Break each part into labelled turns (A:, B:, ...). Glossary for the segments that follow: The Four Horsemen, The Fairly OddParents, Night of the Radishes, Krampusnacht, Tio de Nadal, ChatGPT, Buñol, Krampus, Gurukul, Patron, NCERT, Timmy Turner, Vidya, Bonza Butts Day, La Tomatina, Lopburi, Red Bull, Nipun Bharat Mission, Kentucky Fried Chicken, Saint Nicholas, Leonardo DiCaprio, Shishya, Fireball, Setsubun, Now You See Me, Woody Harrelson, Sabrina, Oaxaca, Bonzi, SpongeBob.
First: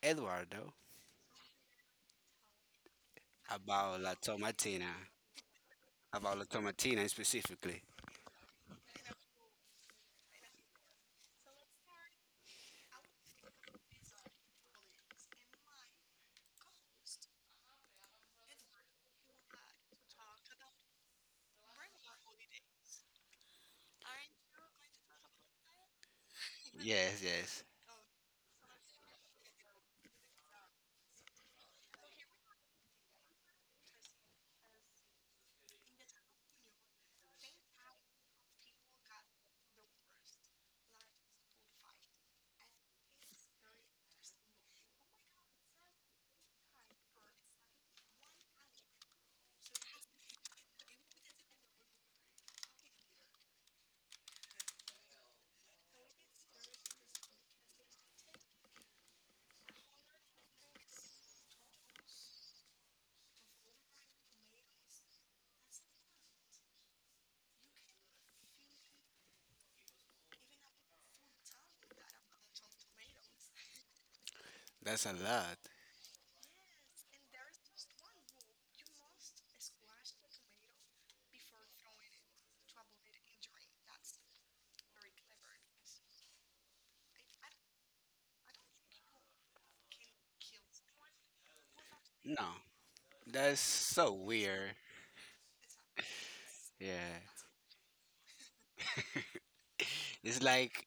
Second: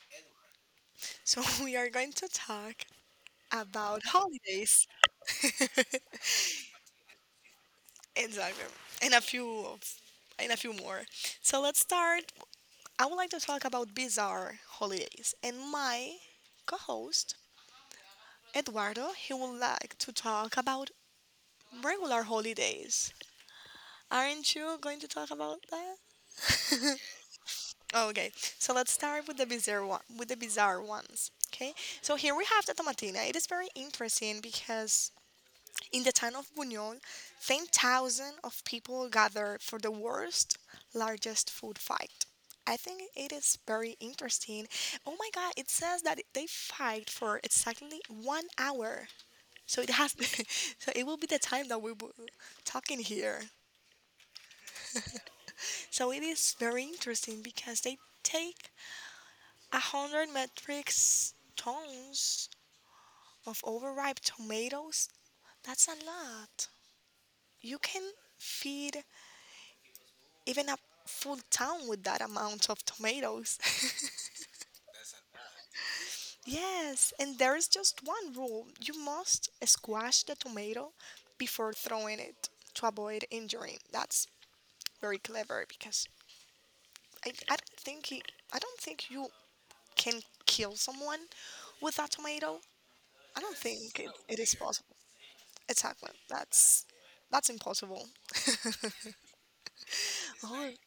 A: Eduardo.
B: So, we are going to talk
A: About
B: about
A: La
B: holidays.
A: Tomatina. About La Tomatina specifically.
B: Exactly. And a few of, and a few more. So, let's start. I would like to talk about bizarre holidays. And my co host, Eduardo, he would like to talk about regular holidays. Aren't you going to talk about that?
A: Yes, yes.
B: Oh, okay. So let's start with the bizarre one, with the bizarre ones. Okay. So here we have the tomatina. It is very interesting because in the town of Buñol, 10,000 of people gather for the worst, largest food fight. I think it is very interesting. Oh my God! It says that they fight for exactly 1 hour. So it has, so it will be the time that we will talking here. So it is very interesting because they take a hundred metric tons of overripe tomatoes? That's a lot. You can feed even a full town with that amount of tomatoes.
A: That's a lot.
B: Yes, and there is just one rule. You must squash the tomato before throwing it to avoid injury. That's very clever because I, I don't think he, I don't think you can kill someone with that
A: No,
B: tomato. I don't
A: that's
B: think it,
A: so
B: it is
A: weird.
B: possible. Exactly. That's
A: Yeah,
B: that's impossible.
A: it's
B: Oh,
A: like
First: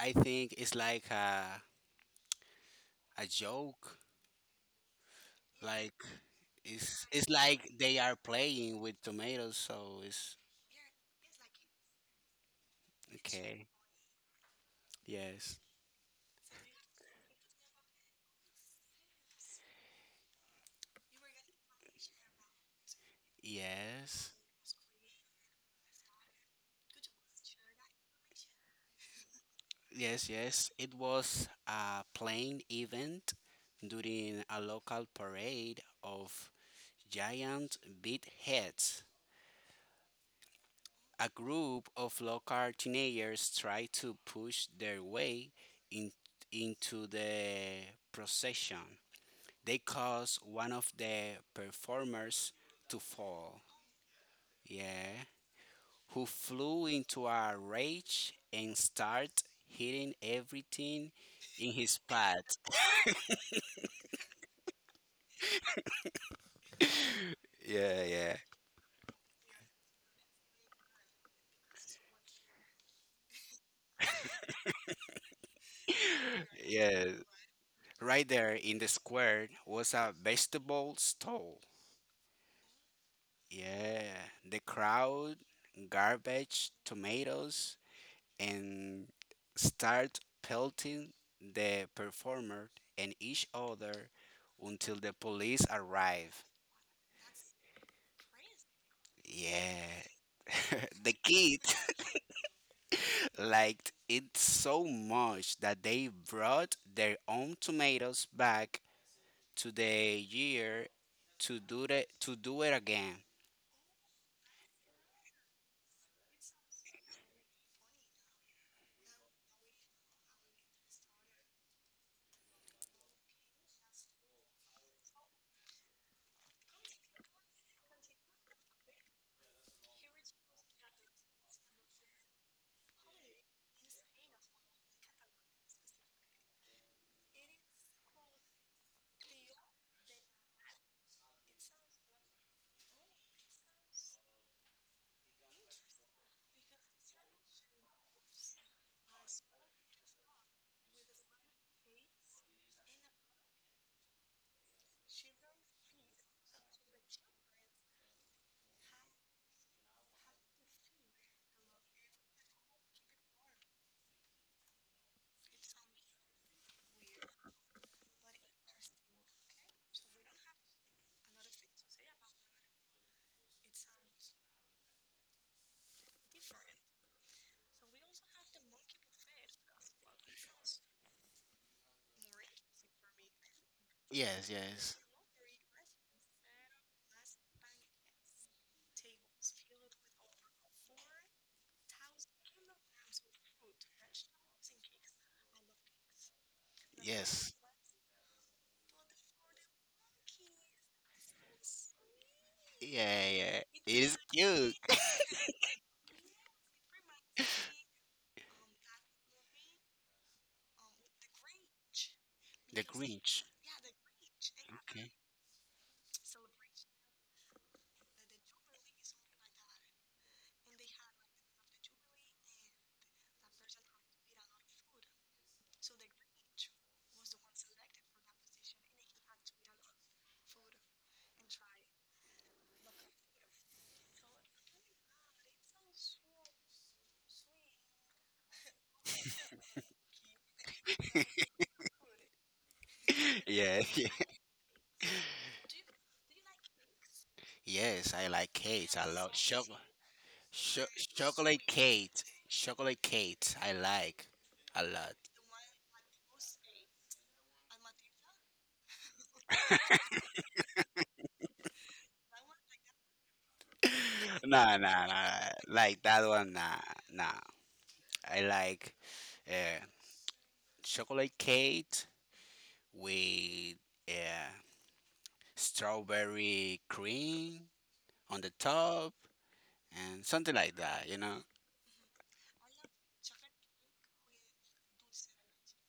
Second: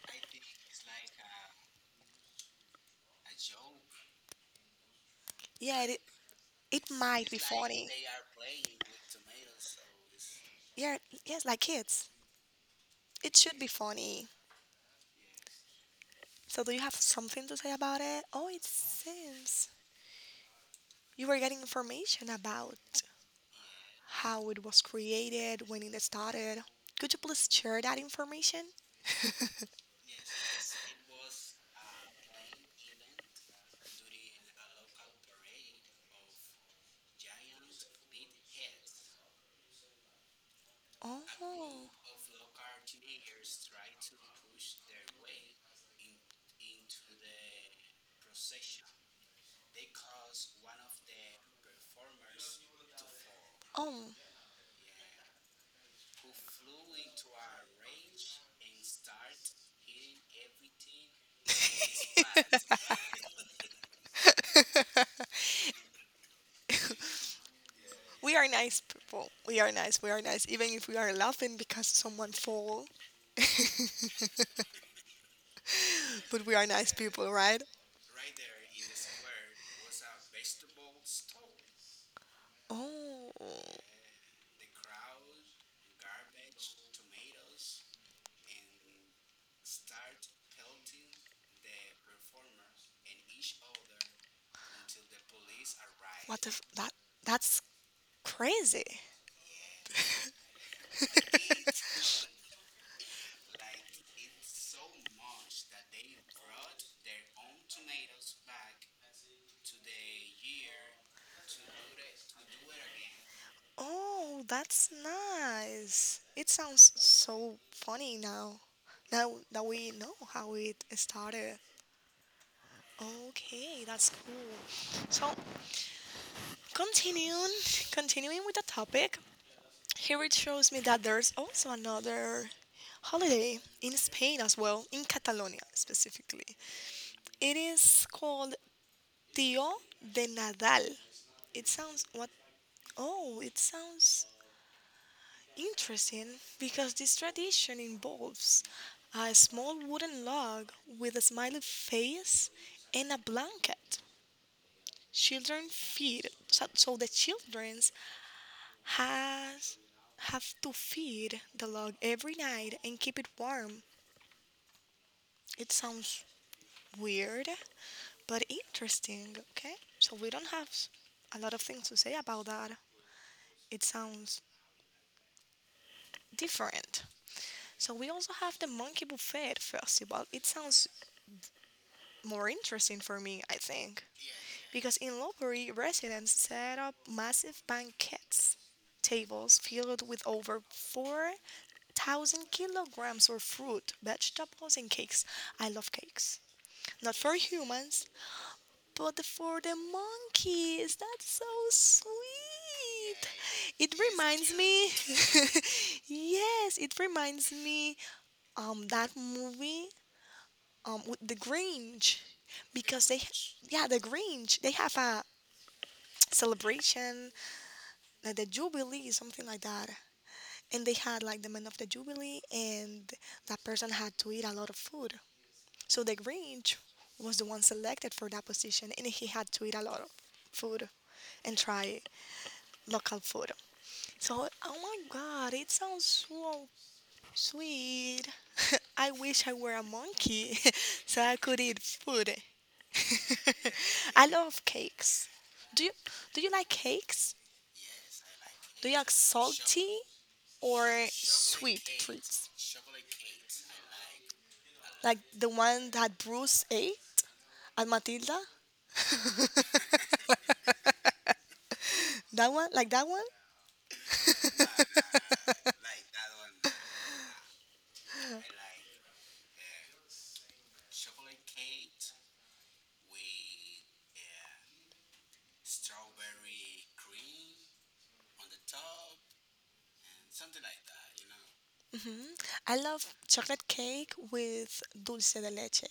A: I think it's like a joke.
B: yeah, it,
A: Like
B: it
A: it's
B: might be
A: like
B: funny.
A: they are playing with tomatoes, so it's
B: Yeah, yes, like kids. It should
A: okay.
B: be funny.
A: Yes,
B: So do you have something to say about it? Oh, it seems you were getting information about
A: yes.
B: how it was created, when it started. Could you please share that information?
A: Yes, yes. It was a plane event during a local parade of giant beadheads. A group
B: Oh.
A: of local teenagers tried to push their way in, into the procession. They caused one of the performers to fall.
B: Oh.
A: Yeah. Who flew into a rage and started hitting everything in his path. Yeah, yeah,
B: We are nice people. We are nice. We are nice. Even if we are laughing because someone fall, but we are nice
A: yeah.
B: people, right?
A: Right there in the square was a vegetable stall.
B: Oh,
A: Yeah, the crowd, garbage, tomatoes, and start pelting the performer and each other until the police
B: what
A: arrive.
B: the f- that that's crazy.
A: Yeah. The kids liked it so much that they brought their own tomatoes back to the year to do it again.
B: Oh, that's nice. It sounds so funny now. Now that we know how it started. Okay, that's cool. So, continuing, continuing with the topic, here it shows me that there's also another holiday in Spain as well, in Catalonia specifically. It is called Tio de Nadal. It sounds what? Oh, it sounds interesting because this tradition involves a small wooden log with a smiley face and a blanket. Children feed, so, so the children has have to feed the log every night and keep it warm. It sounds weird, but interesting, okay? So we don't have a lot of things to say about that. It sounds different. So we also have the Monkey Buffet Festival. It sounds more interesting for me, I think,
A: Yes,
B: because
A: yes,
B: in Lopburi, residents set up massive banquets tables filled with over 4,000 kilograms of fruit, vegetables, and cakes. I love cakes. Not for
A: yes.
B: humans, but for the monkeys, that's so sweet.
A: Yeah, yeah. It
B: It
A: is
B: reminds
A: cute.
B: me, yes, it reminds me that movie with the Grinch,
A: The
B: because they
A: Grinch.
B: yeah, the Grinch, they have
A: Okay.
B: a celebration like the Jubilee, something like that, and they had like the man of the Jubilee, and that person had to eat a lot of food, so the Grinch was the one selected for that position, and he had to eat a lot of food and try it. Local food. So, oh my god, it sounds so sweet. I wish I were a monkey so I could eat food.
A: Yeah, yeah.
B: I love cakes. Do you do you like cakes?
A: Yes, I like
B: Do you
A: cakes. I
B: like
A: love chocolate.
B: salty or
A: Chocolate
B: sweet
A: cake.
B: treats?
A: Chocolate cake. I like a lot.
B: Like the one that Bruce ate at Matilda? That one? Like that one?
A: Nah, nah, nah. Like that one, nah, nah. I like uh, chocolate cake with uh, strawberry cream on the top and something like that, you know?
B: I love chocolate cake with dulce de leche.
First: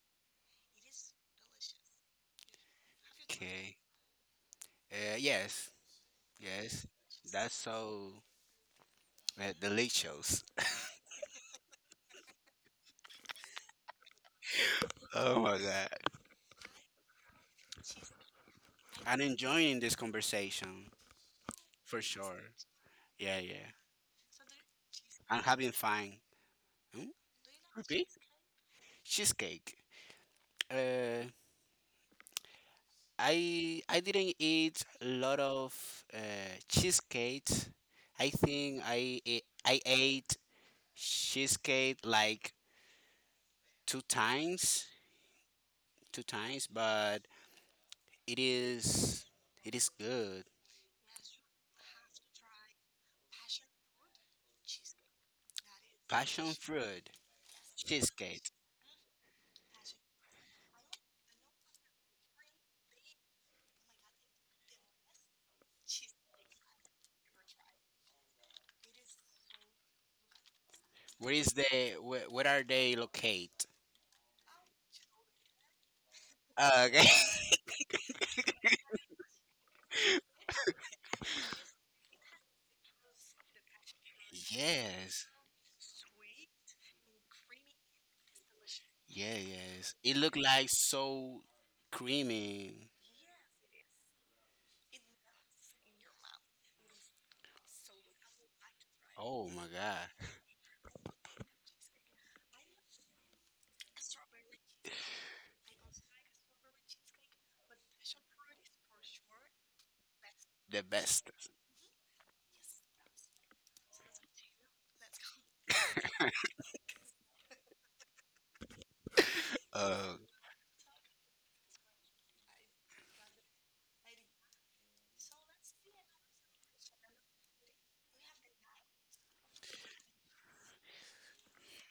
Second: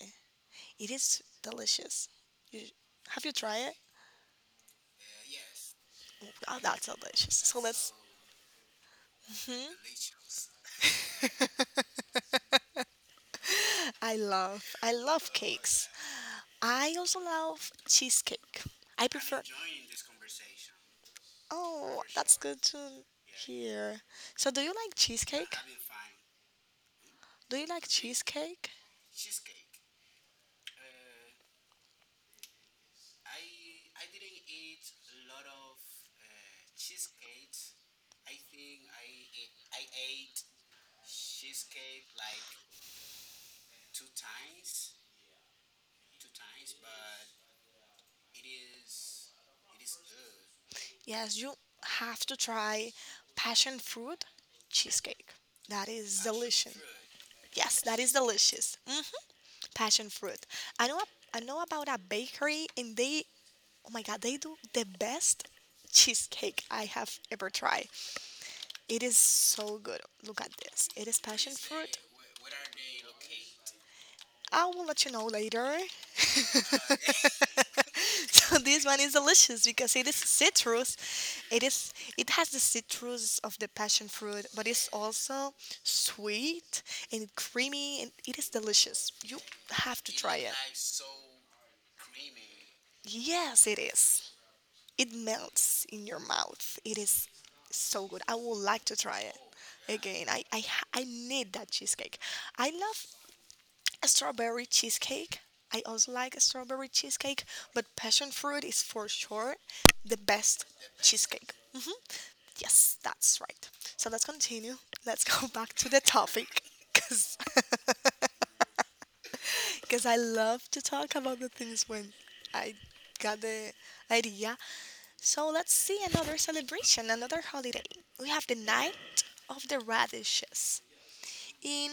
B: It is delicious. You, have you tried it?
A: Okay. Yes,
B: Oh, that's
A: yes.
B: delicious.
A: That's
B: So that's.
A: so delicious.
B: I love
A: Oh my God.
B: cakes. I also love cheesecake. I
A: I'm
B: prefer.
A: enjoying this conversation for
B: Oh, that's
A: sure.
B: good to
A: Yeah, yeah.
B: hear. So do you like
A: I'm
B: cheesecake?
A: having fun. Hmm?
B: Do you like
A: Repeat?
B: cheesecake?
A: Cheesecake. Uh, I didn't eat a lot of uh, cheesecake. I think I ate cheesecake like two times, two times, but it is it is good.
B: Yes, you have to try passion fruit cheesecake. That is
A: Passion
B: delicious.
A: fruit
B: Yes, that is
A: cheesecake.
B: delicious. Hmm. Passion fruit. I know I know about a bakery and they, oh my god, they do the best cheesecake I have ever tried. It is so good. Look at this. It is
A: Where is
B: passion fruit.
A: the where, where are they located?
B: I will let you know later. So
A: Okay.
B: this one is delicious because it is citrus. It has the citrus of the passion fruit, but it's
A: Yes.
B: also sweet and creamy and it is delicious.
A: Yeah,
B: You
A: yes.
B: have to
A: It
B: try
A: looked
B: it.
A: like so creamy.
B: Yes, it is. It melts in your mouth. It is so good. I would like to try it
A: Oh my God,
B: again. I need that cheesecake. I love strawberry cheesecake. I also like strawberry cheesecake, but passion fruit is for sure the best
A: the best.
B: cheesecake. Hmm. Yes, that's right. So let's continue. Let's go back to the topic because
A: Uh,
B: I love to talk about the things when I got the idea. So let's see another celebration, another holiday. We have the Night of the Radishes. In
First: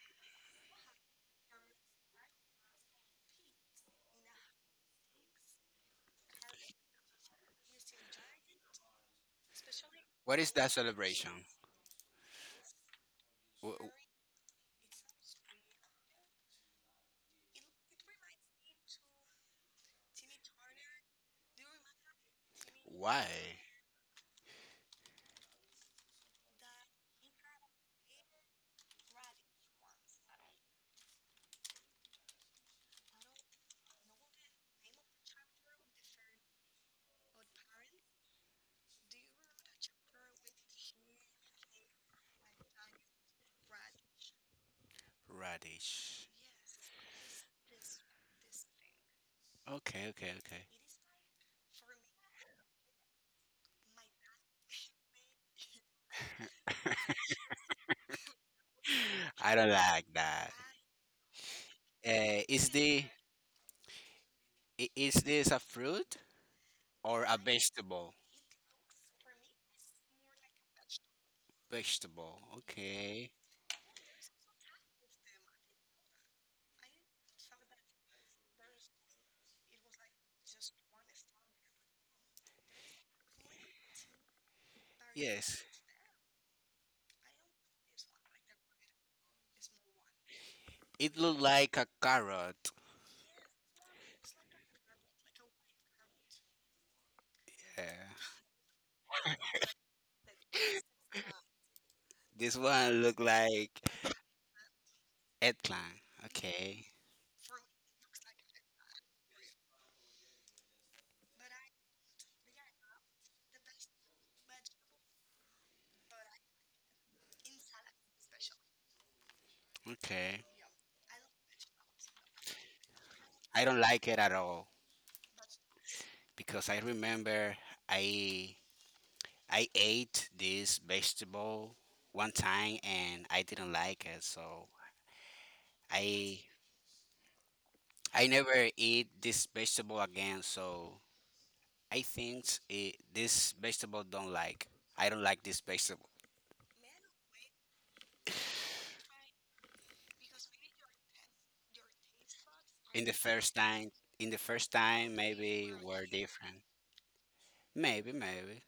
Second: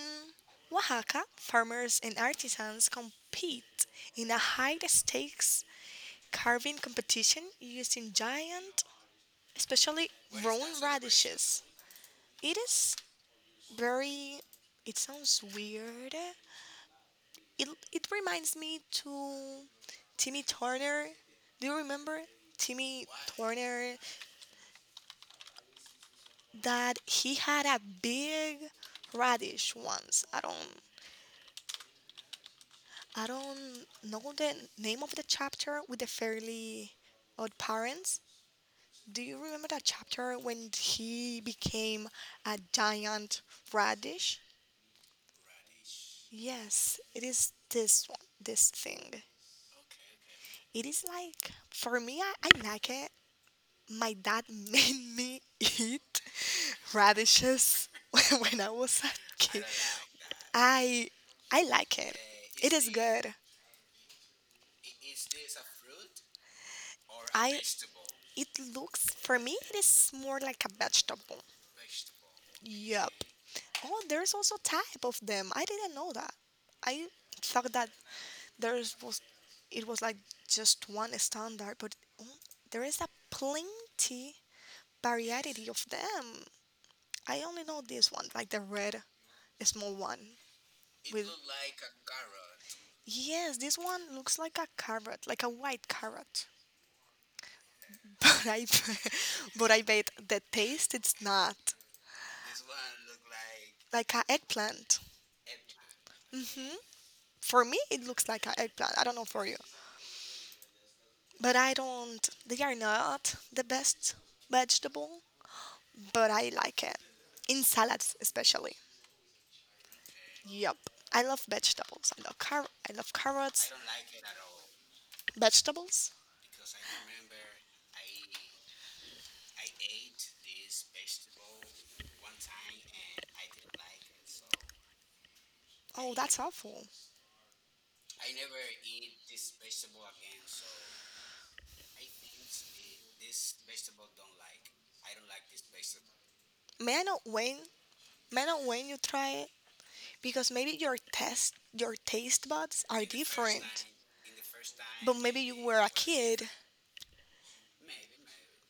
B: Oaxaca, farmers and artisans compete in a high stakes carving competition using giant, especially
A: what is that
B: grown
A: celebration?
B: radishes. It is
A: Wh-
B: very, it sounds weird. It reminds me to Timmy Turner. Do you remember Timmy
A: Why?
B: Turner, that he had a big radish once? I don't know the name of the chapter with the fairly odd parents. Do you remember that chapter when he became a giant radish?
A: Radish.
B: Yes, it is this one, this thing.
A: Okay, okay, okay.
B: It is like for me I like it. My dad made me eat radishes when I was a
A: I
B: kid.
A: don't like that.
B: I like it.
A: Uh, is
B: It is
A: the
B: good.
A: is this a fruit or a
B: I
A: vegetable?
B: it Looks for me it is more like a vegetable.
A: Vegetable.
B: Yep.
A: Okay.
B: Oh, there's also type of them. I didn't know that. I thought that there's was it was like just one standard, but oh, there is a plenty
A: Yes.
B: variety of them. I only know this one, like the red, a small one
A: It
B: with,
A: looked like a carrot.
B: yes, this one looks like a carrot, like a white carrot.
A: Yeah.
B: but I but I bet the taste it's not
A: This one look like
B: like an eggplant.
A: eggplant.
B: Hmm?
A: Okay.
B: For me it looks like an eggplant, I don't know for you, but I don't they are not the best vegetable, but I like it in salads especially.
A: Okay.
B: Yup, I love vegetables, I love I love
A: I
B: carrots,
A: don't like it at all
B: vegetables.
A: because I remember I I ate this vegetable one time and I didn't like it, so
B: Oh that's
A: I
B: awful.
A: I never eat this vegetable again. So I think it, this vegetable don't like. I don't like this vegetable.
B: may i know when may I know when you try, because maybe your test your taste buds are
A: In the first
B: different,
A: time, in the first
B: but
A: time,
B: maybe you
A: maybe
B: were a
A: were
B: kid.
A: different. Maybe, maybe.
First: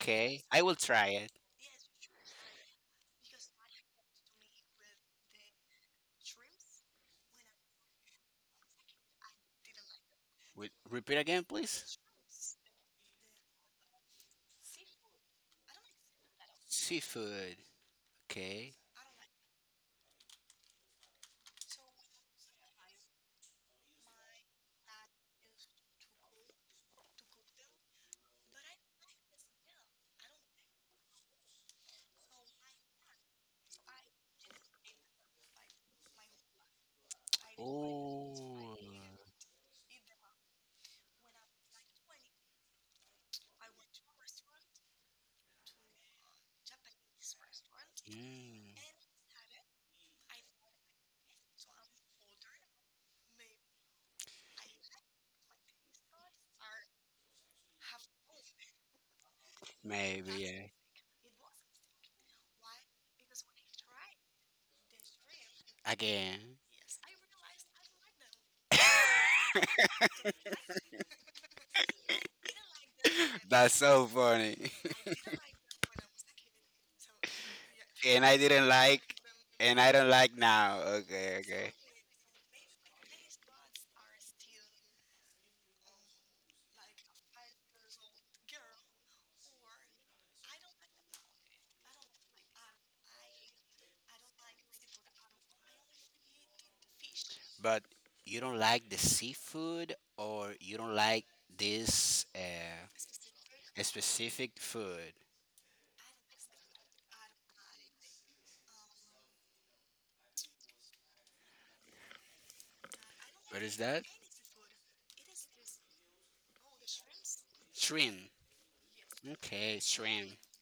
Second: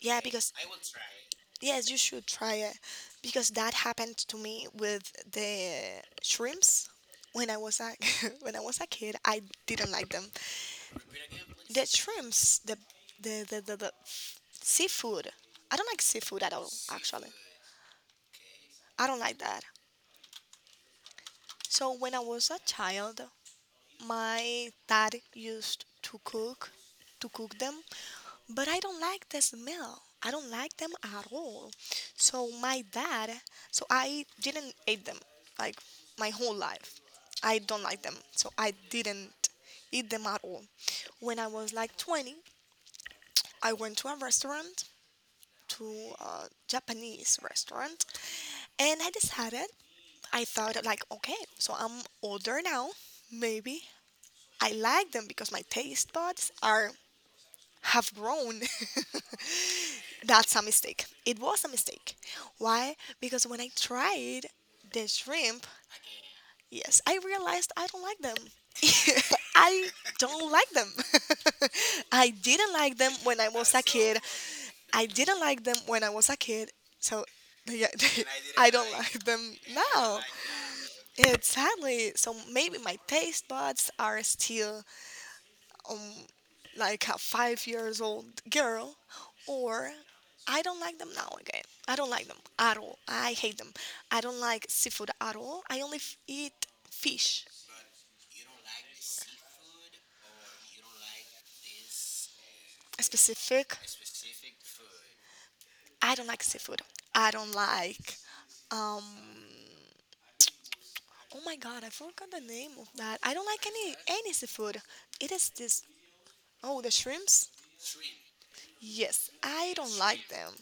B: Yeah because,
A: I will try it.
B: yes you should try it, because that happened to me with the shrimps when I was a when I was a kid, I didn't like them.
A: Wait, repeat again,
B: The
A: please.
B: shrimps the seafood. I don't like seafood at all actually.
A: Seafood. Okay.
B: I don't like that. So when I was a child, my dad used to cook them, but I don't like the smell. I don't like them at all. So my dad, so I didn't eat them like my whole life. I don't like them. So I
A: Oh.
B: didn't eat them at all. When I was like 20, I went to a restaurant, to a Japanese restaurant,
A: Mm.
B: and I thought, like, okay, so I'm older now, maybe I like them because my taste buds are have grown.
A: Maybe,
B: That's a
A: yeah.
B: mistake. It was a mistake. Why? Because when I tried the shrimp,
A: Again.
B: yes, I realized I don't like them. I don't like them. I didn't like them when I was
A: That's
B: a
A: so
B: kid.
A: funny.
B: I didn't like them when I was a kid. So yeah,
A: And I didn't
B: I don't
A: like,
B: like them
A: and I don't
B: now.
A: like now. Okay, okay.
B: Exactly. So maybe my taste buds are still um, like a 5 years old girl, or I don't like them now again. I don't like them at all. I hate them. I don't like seafood at all. I only eat fish.
A: But you don't like the seafood or you don't like this
B: Specific.
A: specific food.
B: I don't like seafood. I don't like. Um, oh my god, I forgot the name of that. I don't
A: What
B: like
A: is that?
B: any seafood. It is this. Oh, the shrimps.
A: Shrimp.
B: Yes, I
A: Okay,
B: don't like
A: shrimp.
B: them.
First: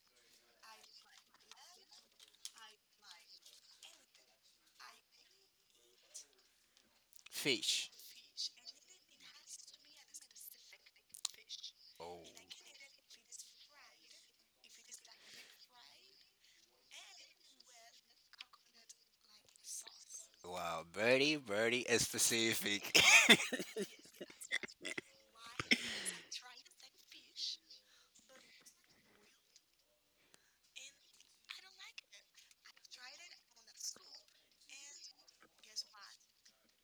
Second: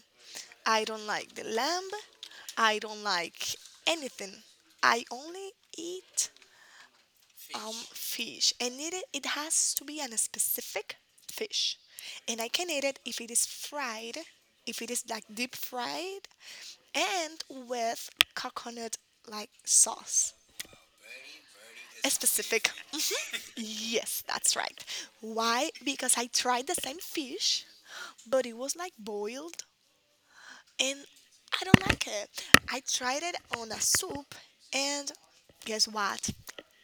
B: I don't like the lamb. I don't like anything. I only eat
A: Fish.
B: fish, and it has to be an specific fish,
A: Oh,
B: and I can eat it if it is fried, if it is like deep fried, and with coconut like sauce.
A: wow. Very, very
B: A specific.
A: specific.
B: Yes, that's right. Why? Because I tried the same fish, but it was like boiled and I don't like it. I tried it on a soup, and guess what?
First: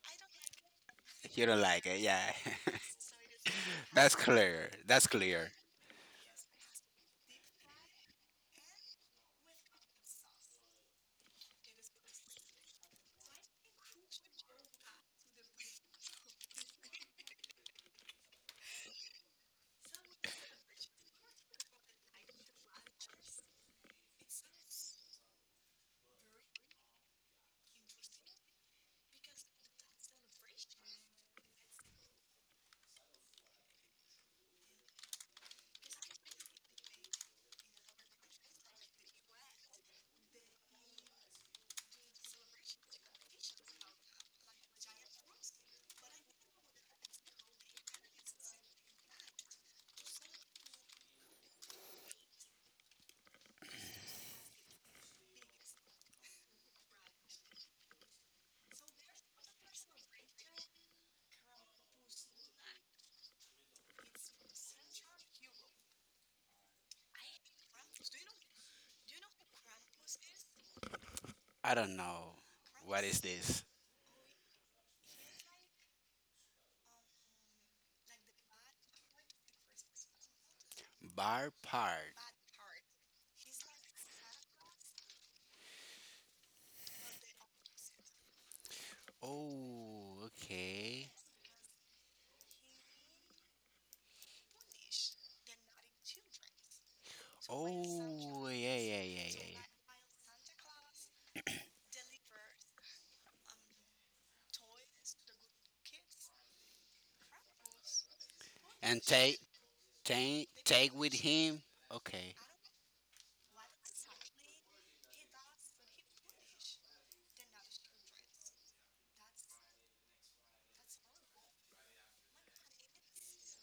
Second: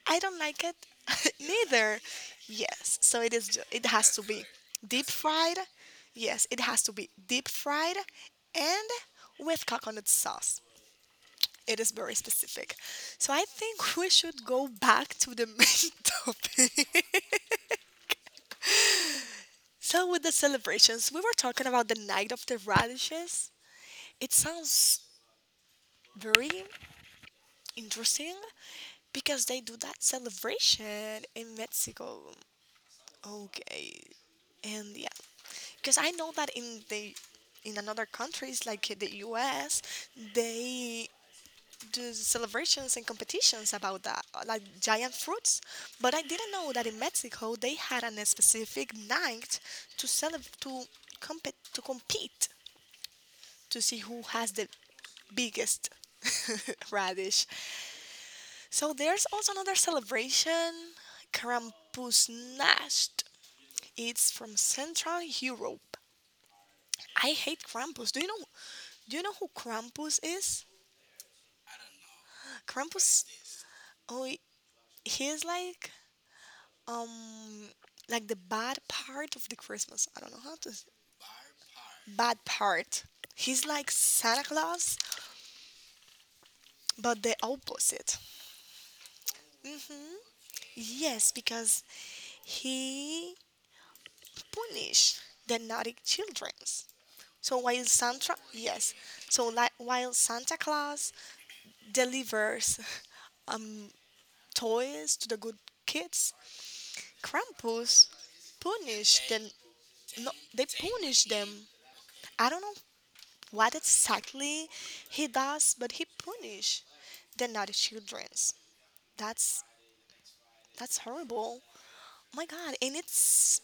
B: I don't like it
A: You don't like
B: neither.
A: it, yeah.
B: Yes, so it is. It has
A: That's
B: to
A: clear.
B: deep
A: That's clear.
B: fried. Yes, it has to be deep fried, and with coconut sauce. It is very specific. So I think we should go back to the main topic. So, with the celebrations, we were talking about the night of the radishes. It sounds very interesting, because they do that celebration in Mexico. Okay, and yeah, because I know that in the in another countries like the U.S., they do celebrations and competitions about that, like giant fruits. But I didn't know that in Mexico they had an a specific night to celebrate to compete to see who has the biggest radish. So there's also another celebration, Krampusnacht. It's from Central Europe. I hate Krampus. Do you know? Do you know who Krampus is?
A: I don't know. What is
B: Krampus.
A: this?
B: Oh, he's um, like the bad part of the Christmas. I don't know how to.
A: Bar part.
B: Bad part. He's like Santa Claus, but the opposite. Hmm.
A: Oh, okay.
B: Yes, because he punish the naughty children. So while Santa,
A: Oh, yeah,
B: yes,
A: yeah, yeah,
B: so
A: yeah,
B: like while Santa Claus
A: yeah.
B: delivers um toys to the good kids, Krampus
A: And
B: punish them. No, they
A: take with
B: punish them.
A: him. Okay.
B: I don't know what exactly he does, but he punish the naughty childrens. That's that's horrible. My God, and it's.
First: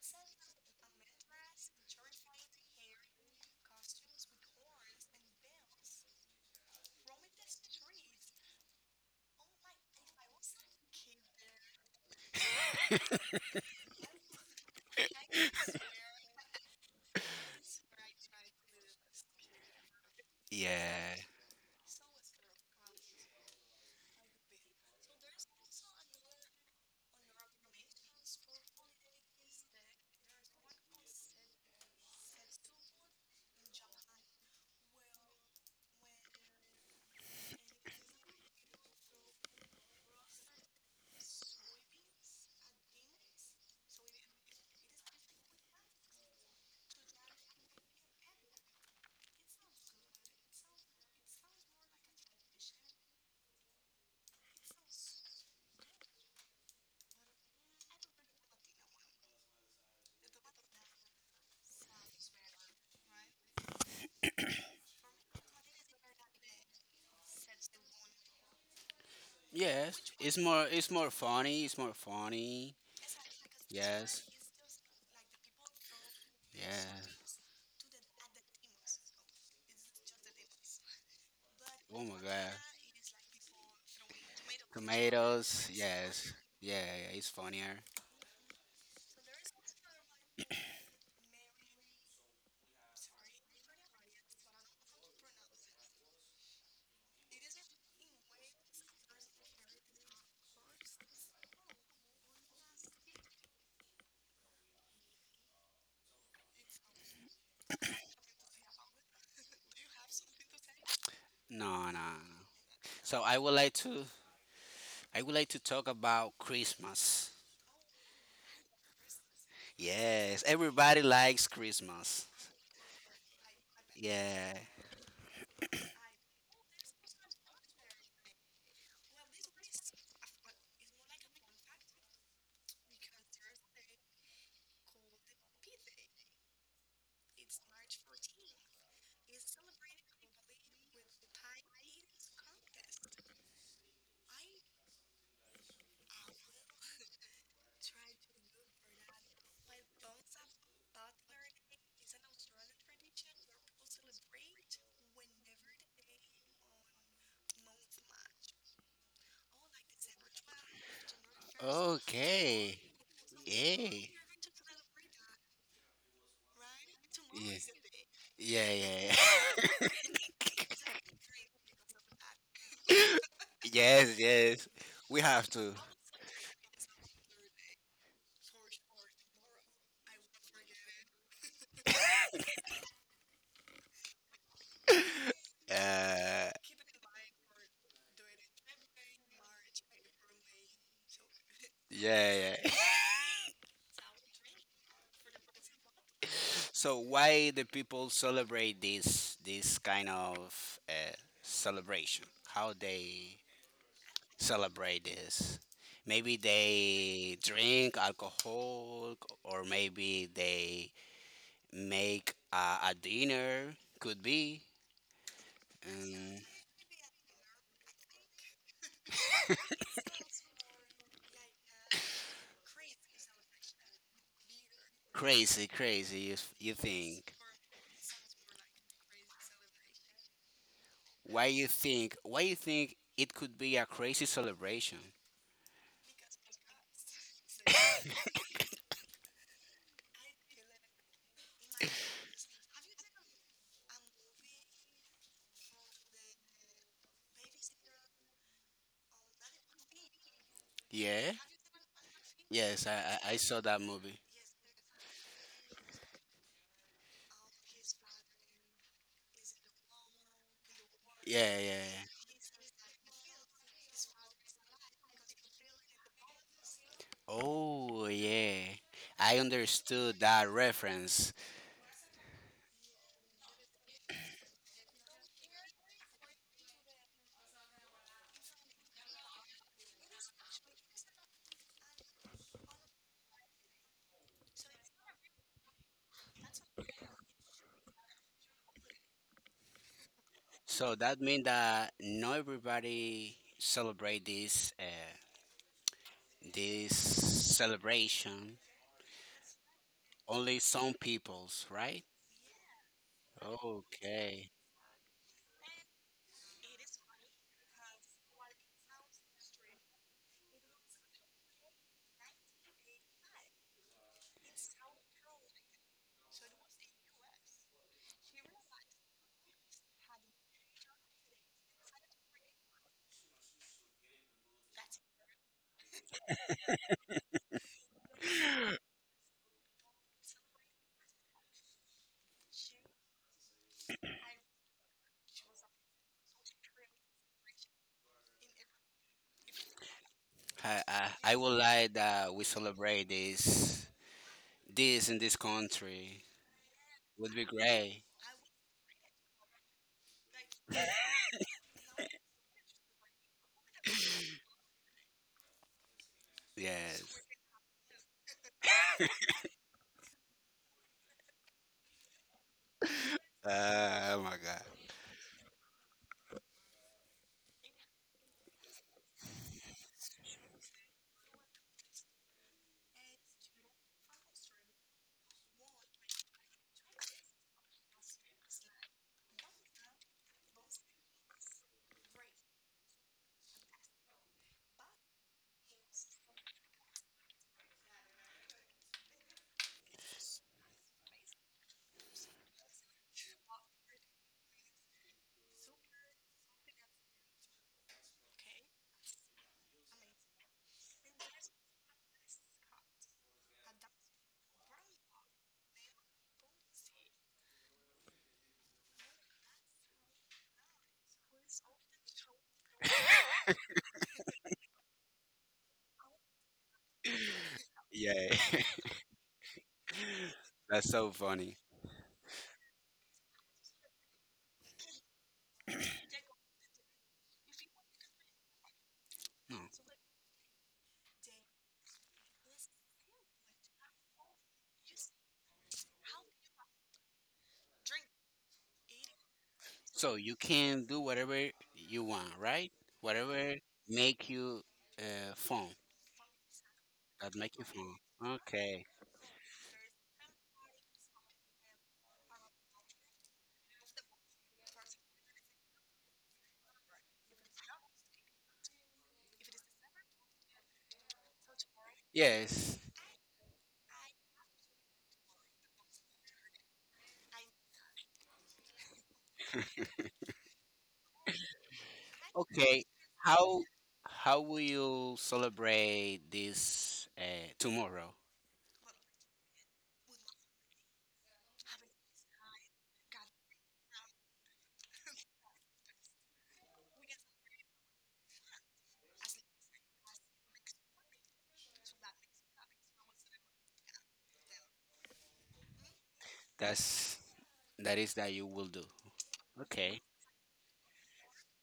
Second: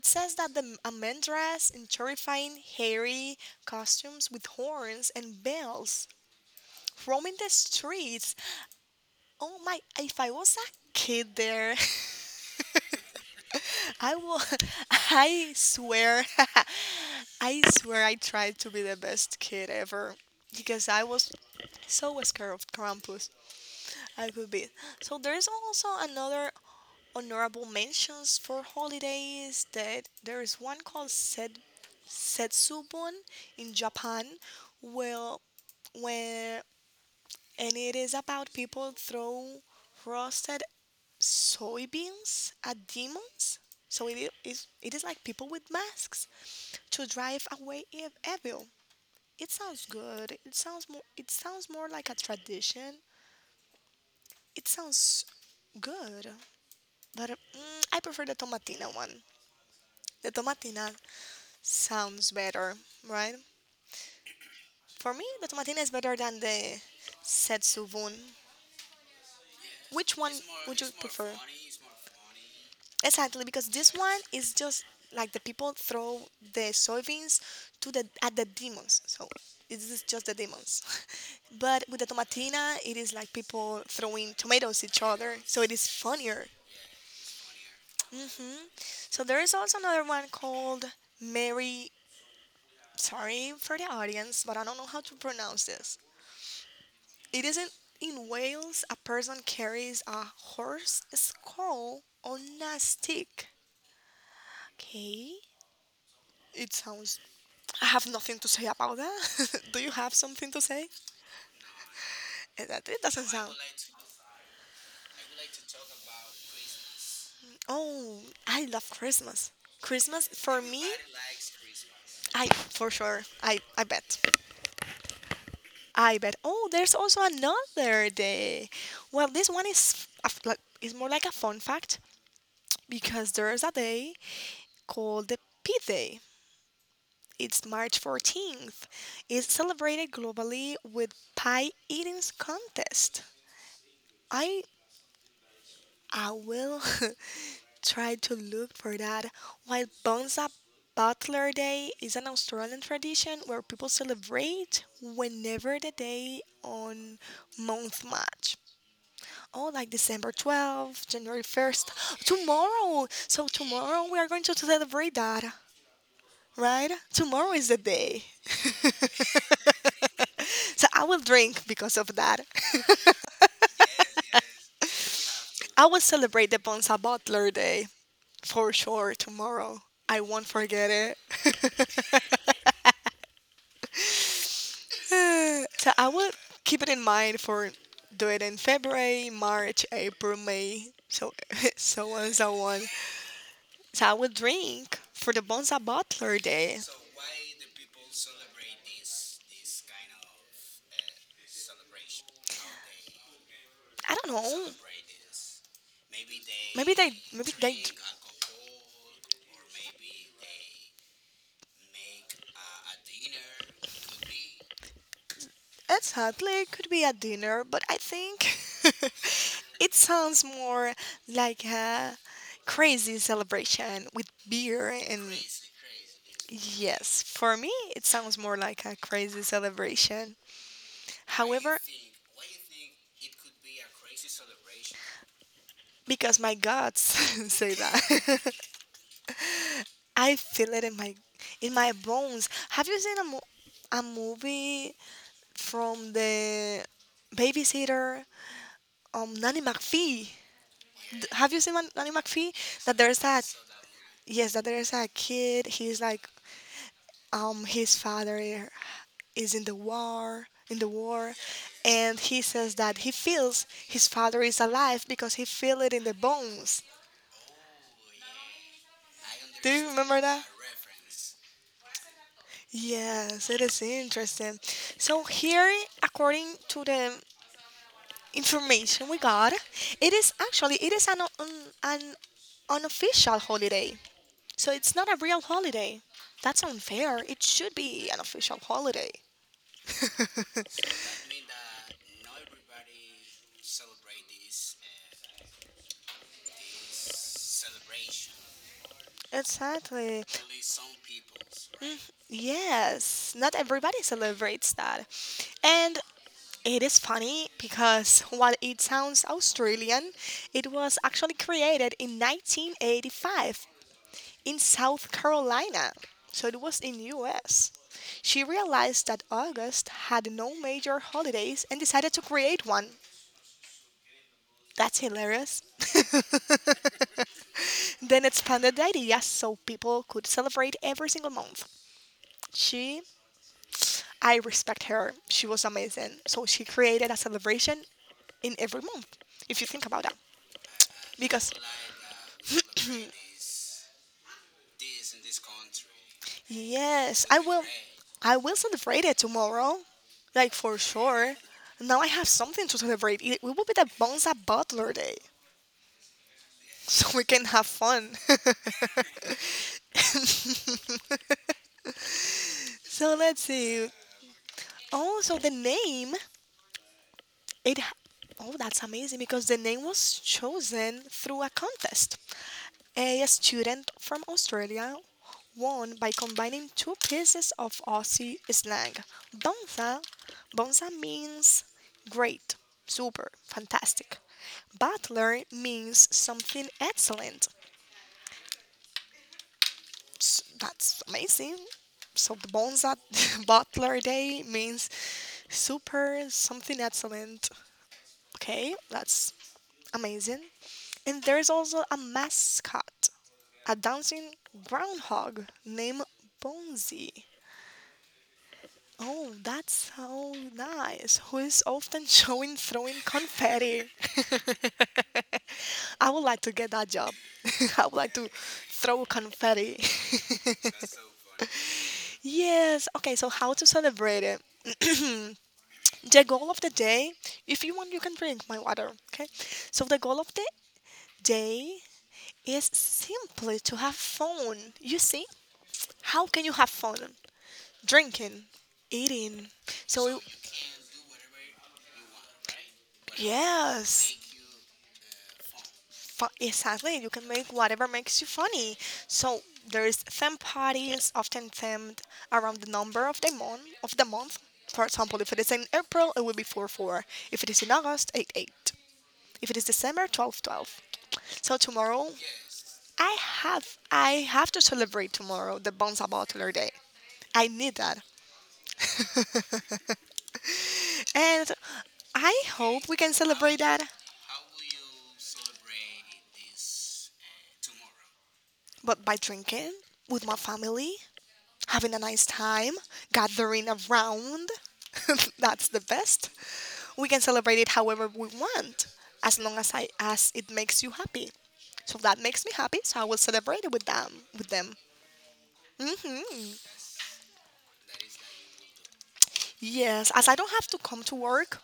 B: It says that the a man dressed in terrifying, hairy costumes with horns and bells roaming the streets. Oh my, if I was a kid there, I will, I swear, I swear I tried to be the best kid ever because I
A: Yeah.
B: was so scared of Krampus. I could be. So there's also another honorable mentions for holidays that there is one called Setsubun in Japan, well, where and it is about people throw roasted soybeans at demons. So it is like people with masks to drive away evil. It sounds good. It sounds more like a tradition. It sounds good, but I prefer the tomatina one. The tomatina sounds better, right? For me, the tomatina is better than the setsuvun.
A: Yes.
B: Which one
A: It's more.
B: would you
A: It's more
B: prefer?
A: funny. It's more funny.
B: Exactly, because this one
A: Yes.
B: is just like the people throw
A: Yeah.
B: the soybeans to the at the demons. So it is just the demons. But with
A: Oh
B: the
A: my God.
B: tomatina, it is like people throwing tomatoes each other. So
A: Tomatoes.
B: it is
A: Yes.
B: funnier.
A: Yeah, yeah, it's funnier.
B: Hmm. So there is also another one called Mary. Sorry for the audience, but I don't know how to pronounce this. It isn't in Wales. A person carries a horse skull on a stick. Okay. It sounds I have nothing to say about that. Do you have something to say?
A: No, no, no.
B: Eh, that it
A: So
B: doesn't
A: I
B: sound.
A: would like to. I would like to talk about Christmas.
B: Oh, I love Christmas. Christmas
A: Yes,
B: for me,
A: everybody likes Christmas.
B: I for sure. I bet.
A: Yeah.
B: I bet. Oh, there's also another day. Well, this one is a like is more like a fun fact because there's a day called the Pie Day. It's March 14th. It's celebrated globally with pie eating contest. I I will tried to look for that. While Bonza Butler Day is an Australian tradition where people celebrate whenever the day on month match. Oh, like December 12th, January 1st,
A: Okay.
B: tomorrow. So, tomorrow
A: Yay.
B: we are going to celebrate that, right? Tomorrow
A: Yeah.
B: is the day.
A: Yeah, yeah, yeah.
B: So, I will drink because of that.
A: Yes, yes. We have to.
B: I will celebrate the Bonza Butler Day for sure tomorrow. I won't forget it. So I will
A: Uh,
B: keep it in mind for do it in February, March, April, May, so so on so
A: yeah, yeah.
B: on. So I will drink for the Bonza Butler Day.
A: So why the people celebrate this kind of celebration? How they
B: I don't know.
A: celebrate this. Maybe
B: Maybe they
A: they
B: maybe they
A: drink alcohol, or maybe they make a dinner. Could be um,
B: exactly it could be a dinner, but I think it sounds more like a crazy celebration with beer and
A: crazy, crazy. You
B: yes,
A: think?
B: for me, it sounds more like a crazy celebration.
A: Why you
B: However,
A: think? Why you think it could be a crazy celebration?
B: because my guts say that. I feel it in my bones. Have you seen a a movie from the babysitter Nanny McPhee?
A: Yeah.
B: Have you seen Nanny McPhee?
A: Yes,
B: That there's
A: I
B: a
A: saw that movie.
B: yes, that there's a kid. He's like his father is in the war
A: Yeah, yeah.
B: and he says that he feels his father is alive because he feel it in the bones.
A: Oh, yeah. I
B: Do you remember
A: understood
B: that?
A: that reference.
B: Yes, it is interesting. So here according to the information we got it is actually it is an un- an unofficial holiday, so it's not a real holiday. That's unfair. It should be an official holiday.
A: So that means that not everybody celebrate this celebration.
B: Exactly.
A: Only some peoples, right?
B: Yes, not everybody
A: Okay.
B: celebrates that. And it is funny because while it sounds Australian, it was actually created in 1985 in South Carolina. So it was in US. She realized that August had no major holidays and decided to create one. That's hilarious. Then expanded the idea so people could celebrate every single month. She I respect her. She was amazing. So she created a celebration in every month. If you think about that,
A: I
B: because
A: would like that we celebrate this in this country.
B: yes,
A: Would be great.
B: I will celebrate it tomorrow, like for sure. Now I have something to celebrate. It will be the Bonza Butler Day,
A: Yes.
B: so we can have fun. So let's see.
A: Oh my god.
B: Oh, so the name it. Oh, that's amazing because the name was chosen through a contest. A student from Australia won by combining two pieces of Aussie slang. Bonza, bonza means great, super, fantastic. Butler means something excellent. That's amazing. So the Bonza Butler Day means super something excellent. Okay, that's amazing. And there's also a mascot. A dancing groundhog named Bonzi. Oh, that's so nice. Who is often showing throwing confetti. I would like to get that job. I would like to
A: Yeah.
B: throw confetti.
A: That's so funny.
B: Yes. Okay, so how to celebrate it? The goal of the day, if you want, you can drink my water. Okay.
A: No.
B: So the goal of the day is simply to have fun. You see, how can you have fun? Drinking, eating.
A: So
B: So
A: you can do whatever you want, right? Whatever
B: yes,
A: make you fun.
B: exactly. You can
A: That
B: make
A: make you
B: whatever
A: feel
B: makes you funny.
A: okay.
B: So there's theme parties, often themed around the number of the month. Of the month, for example, if it is in April, it will be four four. If it is in August, eight eight. If it is December, 12 12. So tomorrow,
A: Yes.
B: I I have to celebrate tomorrow the Bonza Butler Day. I need that, and I
A: Okay.
B: hope we can celebrate
A: How
B: that,
A: how will you celebrate this tomorrow?
B: but by drinking with my family having a nice time, gathering around. That's the best. We can celebrate it however we want, as long as I as it makes you happy. So that makes me happy, so I will celebrate it with them with them. Hmm.
A: That's that is that you will do. Okay.
B: Yes, as I don't have to come to work,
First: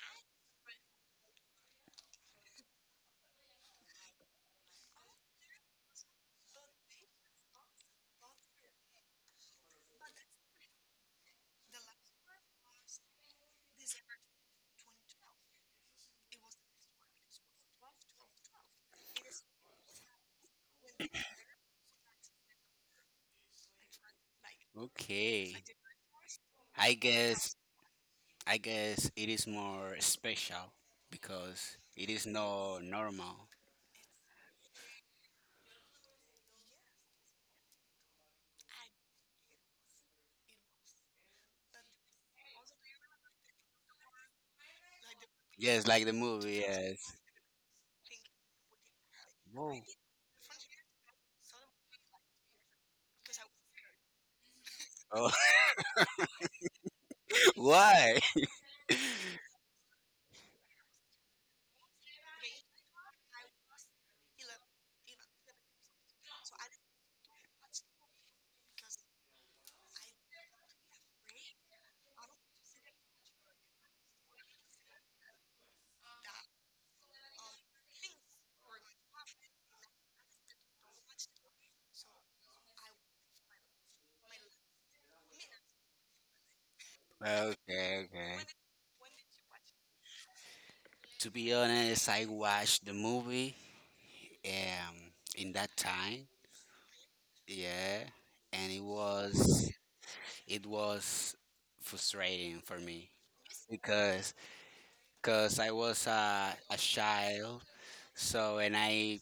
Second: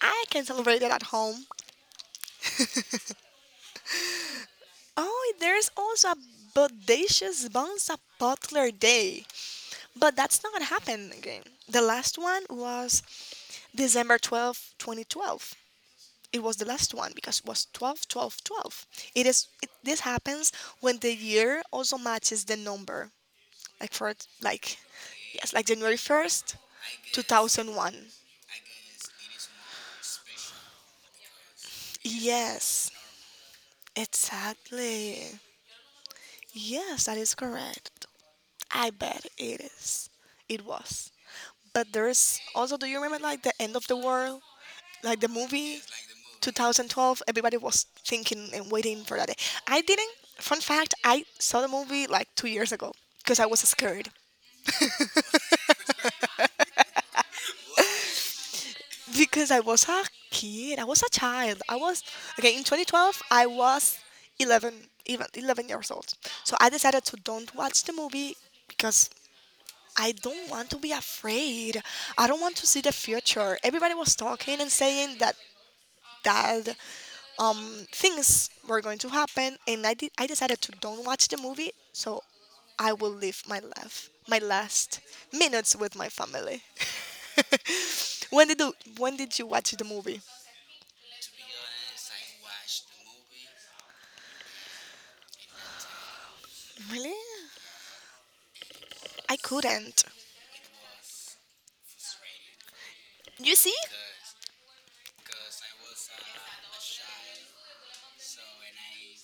B: I can celebrate it at home. Oh, there's also a bodacious Bonza Butler Day, but that's not happening again. The last one was December 12th, 2012. It was the last one because it was 12, 12, 12. This happens when the year also matches the number, like for like yes,
A: Okay.
B: like January 1st
A: I guess
B: 2001.
A: I guess it is more special because it is not
B: Yes,
A: normal.
B: exactly. Yes, that is correct. I bet it is. It was. But there's also, do you remember like the end of the world like the movie
A: Yes, like the movie. Yes.
B: 2012, everybody was thinking and waiting for that day.
A: Whoa.
B: I didn't. Fun fact: I saw the movie like 2 years ago because I was scared
A: Oh, why?
B: because I was a kid. I was a child. I was okay. In 2012, I was 11, even 11 years old. So I decided to don't watch the movie because I don't want to be afraid. I don't want to see the future. Everybody was talking and saying that that things were going to happen, and I decided to don't watch the movie, so I will live my life, my last minutes with my family.
A: Okay, okay.
B: When did you watch the movie?
A: To be honest, I watched the movie um in that time,
B: Really?
A: yeah, and it
B: I
A: was
B: couldn't.
A: it was frustrating for me,
B: You see?
A: because because I was a child, so and i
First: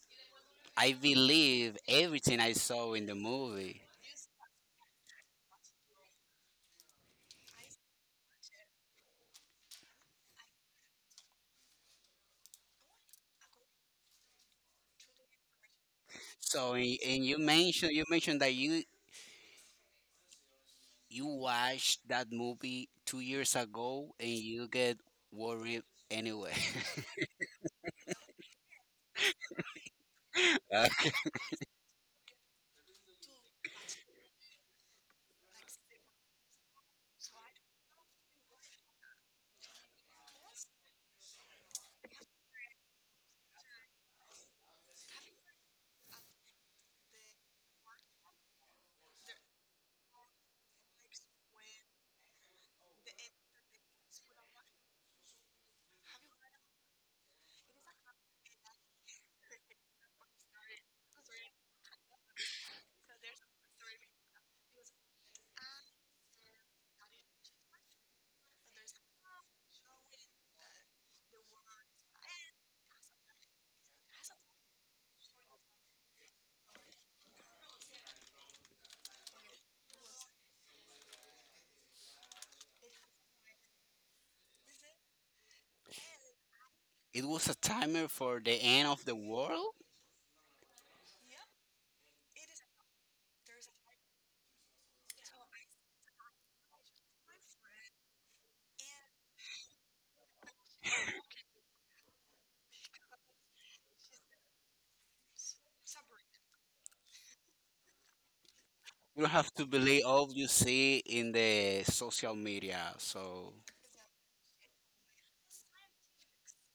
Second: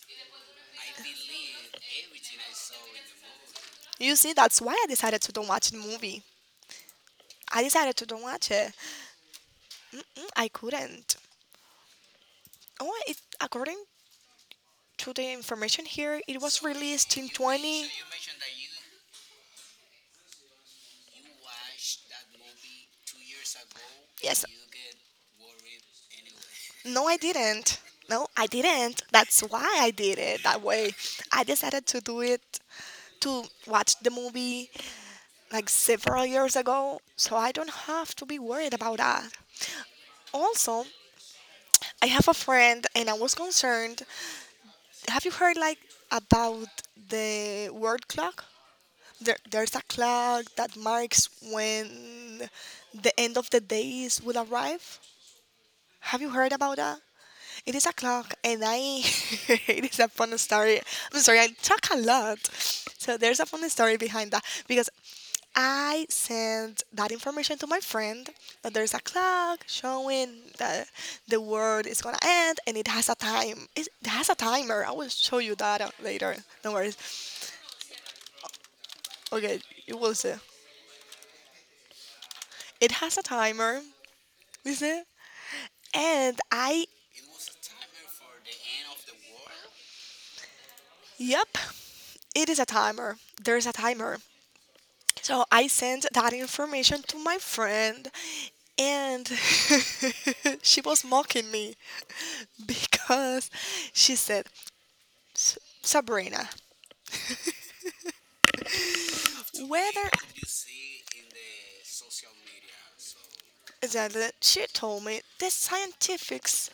A: i believe everything I saw in the movie,
B: You see, that's why I decided to don't watch the movie. I decided to don't watch it. Mm, I couldn't. According to the information here, it was
A: so and
B: released
A: and
B: in 20.
A: you mentioned that you watched that movie 2 years ago and
B: Yes.
A: you get worried anyway.
B: No, I didn't. No, I didn't. That's why I did it that way. I decided to do it to watch the movie like several years ago, so I don't have to be worried about that. Also, I have a friend and I was concerned. Have you heard like about the word clock? There's a clock that marks when the end of the days will arrive. Have you heard about that? It is a clock, and I. It is a fun story. I'm sorry, I talk a lot. So there's a fun story behind that because I sent that information to my friend that there's a clock showing that the world is gonna end and it has a time. It has a timer. I will show you that later. No worries. Okay, it will see. It has a timer. Listen. And I,
A: It was a timer for the end of the world.
B: yep, it is a timer. There's a timer. So I sent that information to my friend, and she was mocking me because she said, "S- Sabrina,
A: You have to believe
B: whether
A: all you see in the social media. So
B: that she told me the scientifics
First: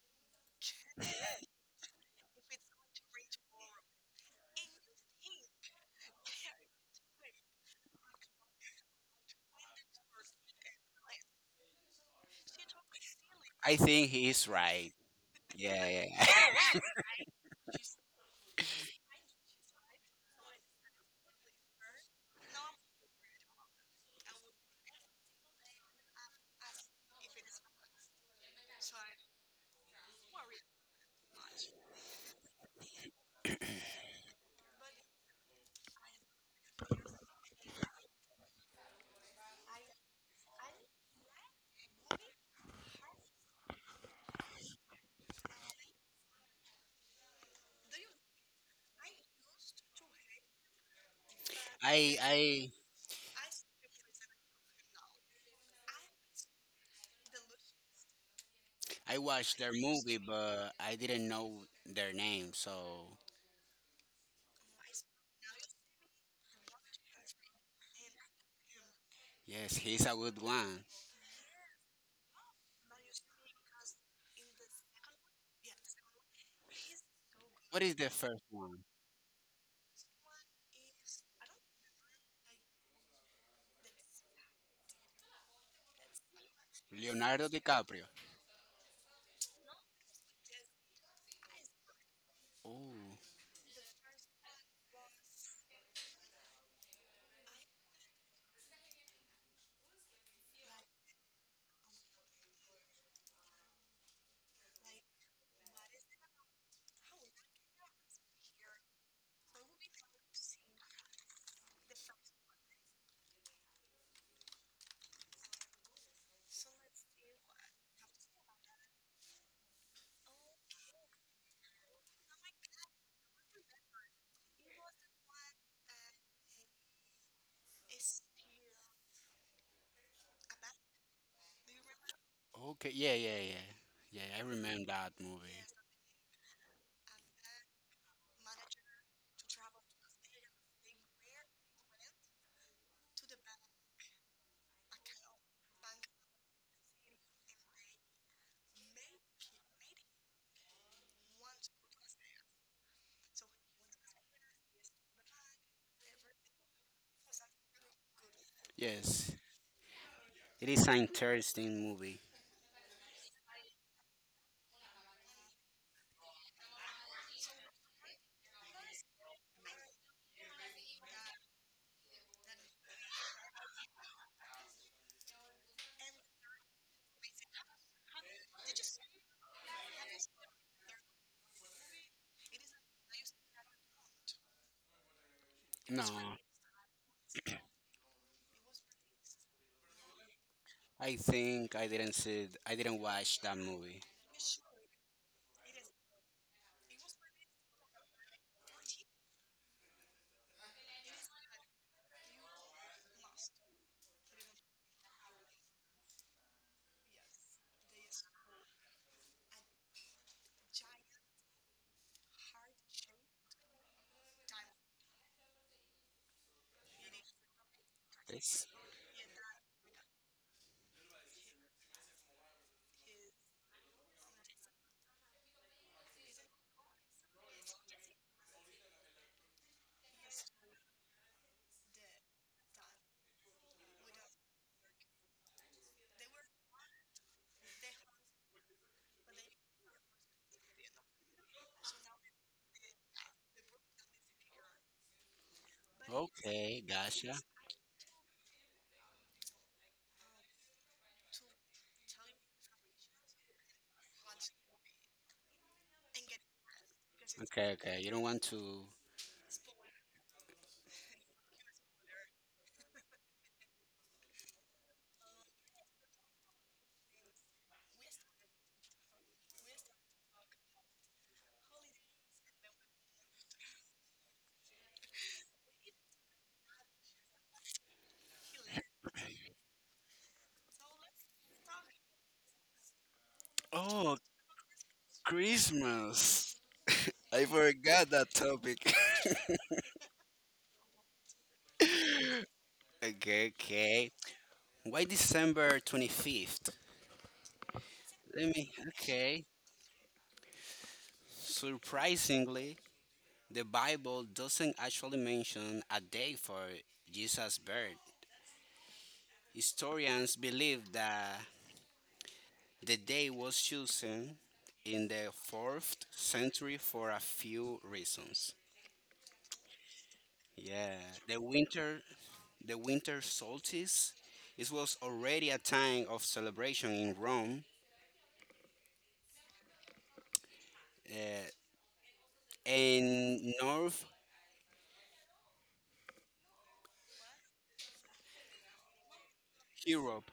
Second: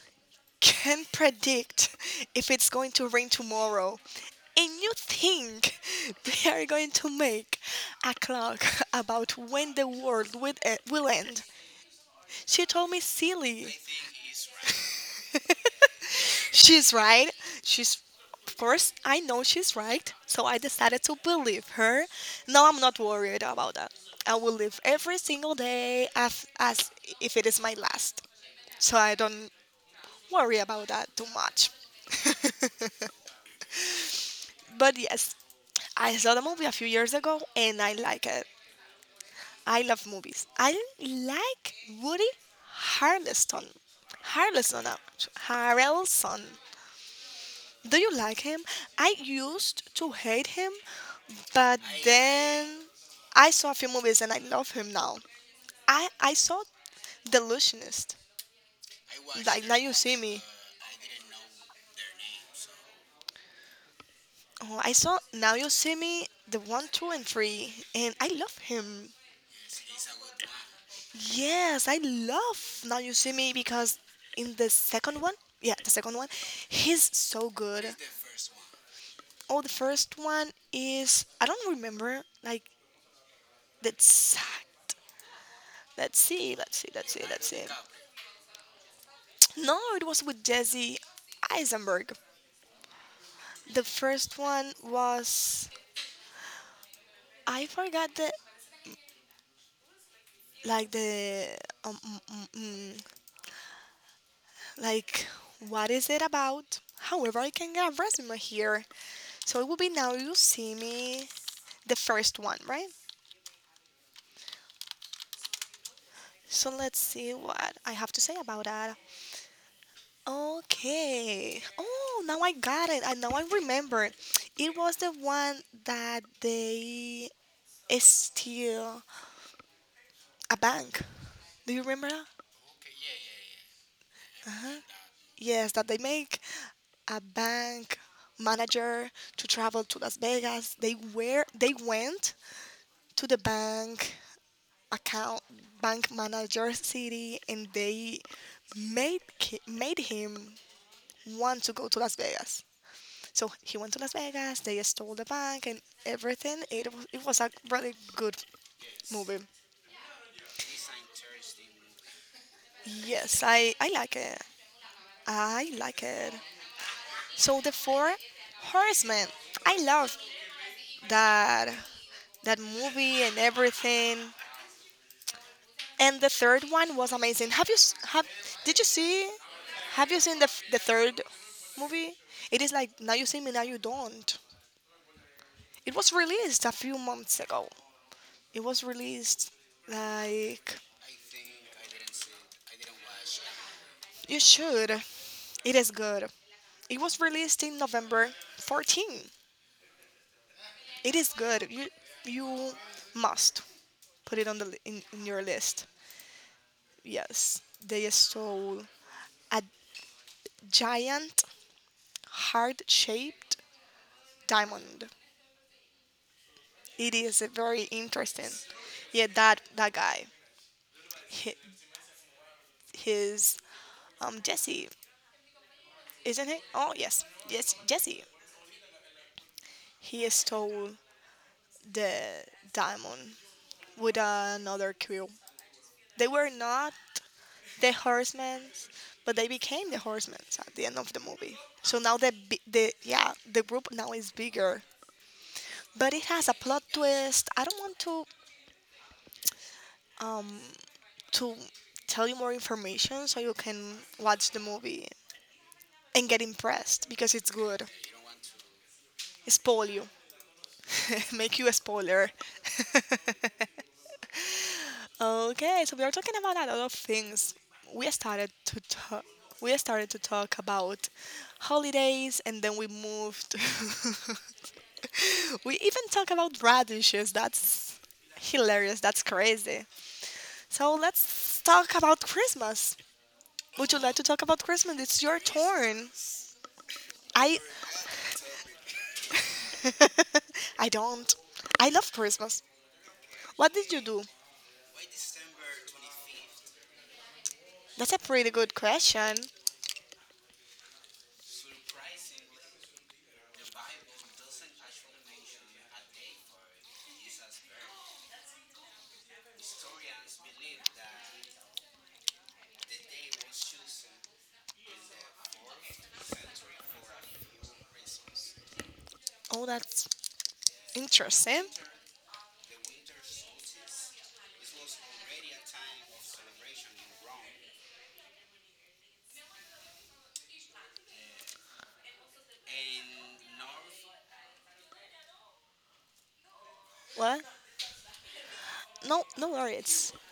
B: can predict if it's going to rain tomorrow. And you think they are going to make a clock about when the world will will end. She told me
A: I
B: silly.
A: think he is right. Yeah, yeah.
B: She's right. She's of course I know she's right. So I decided to believe her. No, I'm not worried about that. I will live every single day as if it is my last. So I don't worry about that too much. But yes, I saw the movie a few years ago and I like it. I love movies. I like Woody Harrelson. Harrelson. Do you like him? I used to hate him, but
A: I
B: then
A: I
B: I saw a few movies and I love him now. I saw Delusionist.
A: I watched
B: Like
A: their
B: Now You See
A: movie,
B: Me.
A: but I didn't know their name. So
B: Oh, I saw Now You See Me, the one, two, and three, and I love him.
A: yes, he's a good one.
B: Yes, I love Now You See Me because in the second one, yeah, the second one, he's so
A: What
B: good.
A: is the first one?
B: Oh, the first one is I don't remember like the exact. Let's see, let's see, let's see, let's
A: Leonardo
B: see.
A: DiCaprio.
B: No, it was with Jesse Eisenberg.
A: Oh,
B: The first one was I forgot the like the um, mm, mm, mm, like what is it about? However, I can get a resume here. So it will be now you see me the first one, right? So let's see what I have to say about that. Okay. Oh, now I got it. And now I remember. It was the one that they steal a bank. Do you remember?
A: okay. Yeah, yeah, yeah. Yeah, I remember that movie.
B: Yes, that they make a bank manager to travel to Las Vegas. They went to the bank account bank manager city and they made him want to go to Las Vegas. So he went to Las Vegas, they stole the bank and everything. It was a really good
A: Yes,
B: movie.
A: it is an interesting movie.
B: Yes, I like it. I like it. So the four horsemen. I love that that movie and everything. And the third one was amazing. Have you s- have did you see? Have you seen the third movie? It is like now you see me, now you don't. It
A: No.
B: was released a few months ago. It was released like
A: I think I didn't see. It- I didn't watch that movie.
B: you should. It is good. It was released in November 14th. It is good. You must put it on in your list. Yes, they stole a giant heart-shaped diamond. It is very interesting.
A: This.
B: Yeah, that guy, hi- his Jesse, isn't it? Oh yes, yes Jesse. He stole the diamond with another crew. They were not the horsemen, but they became the horsemen at the end of the movie. So now the bi- the yeah the group now is bigger, but it has a plot
A: Okay, gotcha.
B: twist. I don't want to tell you more information so you can watch the movie and get impressed because it's
A: Okay,
B: good.
A: okay. You don't want to.
B: Spoil you, make you a spoiler. okay, so we are talking about a lot of things. We started to talk. We started to talk about holidays, and then we moved. we even talk about radishes. That's hilarious. That's crazy. So let's talk about Christmas. Would you like
A: Oh,
B: to talk about Christmas? It's your turn.
A: Christmas. I
B: I
A: forgot that topic.
B: I don't. I love Christmas.
A: Okay,
B: What did you
A: okay.
B: do?
A: Why December 25th?
B: That's a pretty
A: Let me.
B: good question.
A: Okay. Surprisingly, the Bible doesn't actually mention a day for Jesus' birth. Historians believe that the day was chosen in the 4th century for a few reasons.
B: Oh, that's
A: Yeah, the
B: interesting.
A: winter, the winter solstice, it was already a time of celebration in Rome uh, and North
B: What? No, no worries.
A: Europe.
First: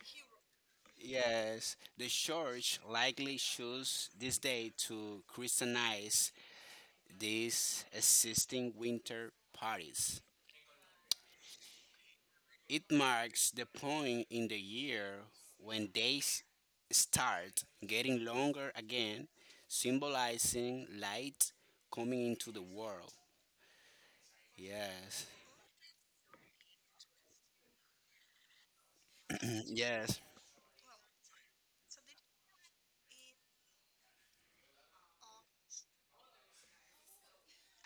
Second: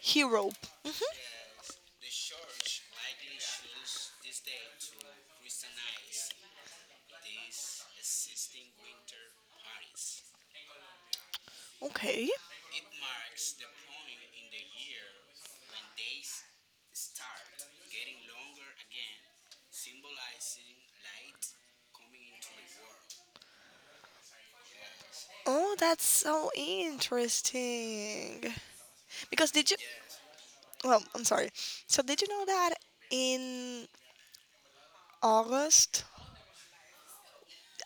B: He rope.
A: Yes, the church likely chose this day to Christianize these existing winter parties.
B: Okay.
A: It marks the point in the year when days start getting longer again, symbolizing light coming into the world. Yes.
B: Oh, that's so interesting. Because did you?
A: Yes.
B: Well, I'm sorry. So did you know that in August?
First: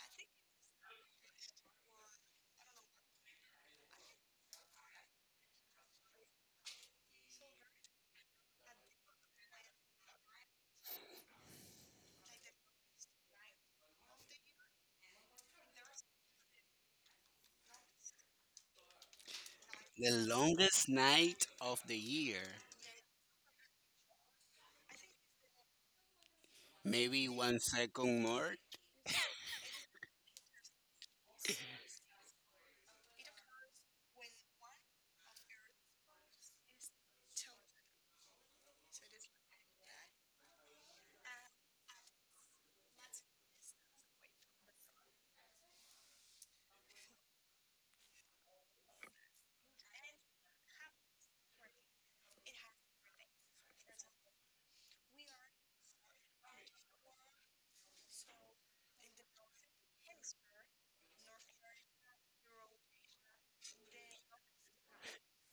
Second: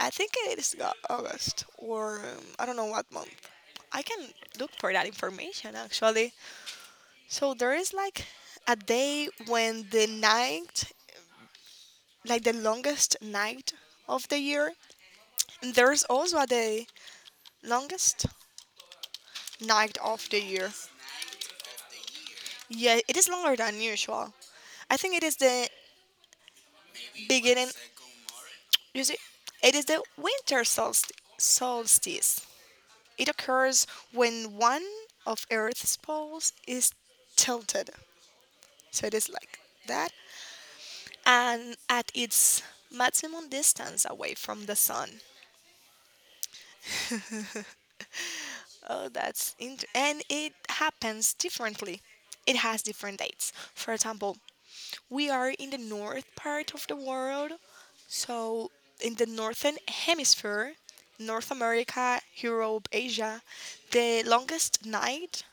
B: I think it is August or I don't know what month. I can look for that information actually. So there is like a day when the night like the longest night of the year. And there's also the longest night
A: The
B: of the year.
A: longest night of the year.
B: Yeah, it is longer than usual. I think it is the
A: Maybe one
B: beginning.
A: second more.
B: You see, it is the winter solst- solstice. It occurs when one of Earth's poles is tilted. So it is like that. And at its maximum distance away from the sun. And it happens differently. It has different dates. For example, we are in the north part of the world, so in the northern hemisphere, North America, Europe, Asia, the longest night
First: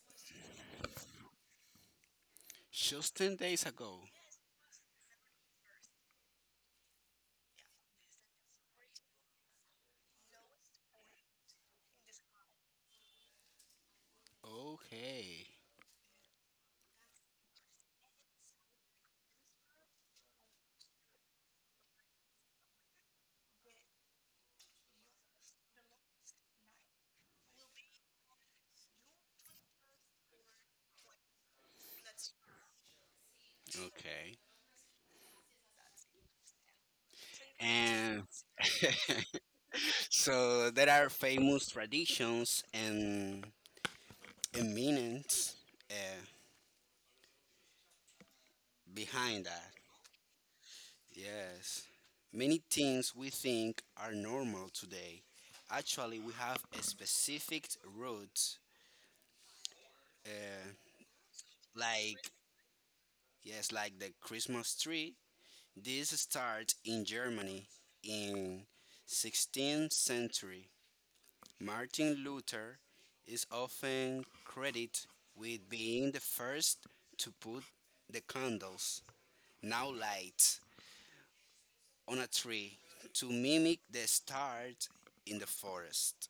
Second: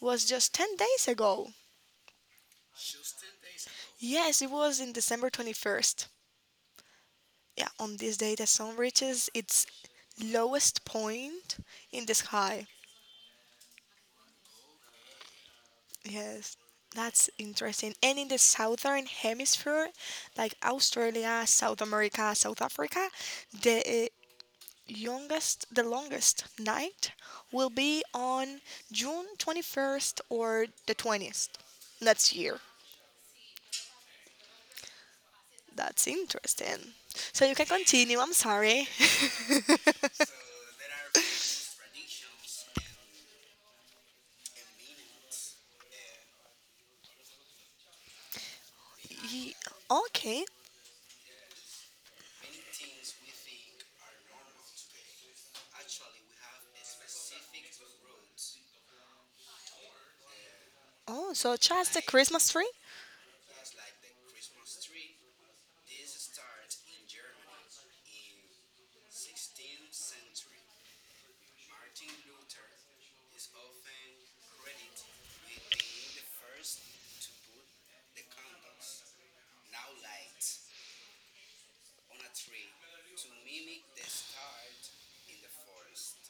B: was just 10 days ago.
A: Just 10 days ago.
B: Yes, it was in December 21st. Yeah, on this day the sun reaches its lowest point in the sky.
A: Okay.
B: Yes, that's interesting. And in the southern hemisphere, like Australia, South America, South Africa, the the longest night will be on June 21st or the 20th next year.
A: Okay.
B: That's interesting. So you can continue.
A: And
B: I'm sorry.
A: so there are famous traditions and, meanings uh, behind
B: Ye-
A: that.
B: okay.
A: Yes. Many things we think are normal today. Actually, we have a specific route, uh,
B: Oh, so just the
A: like,
B: Christmas tree?
A: yes, like the Christmas tree. This started in Germany in 16th century. Martin Luther is often credited with being the first to put the candles, now light, on a tree to mimic the stars in the forest.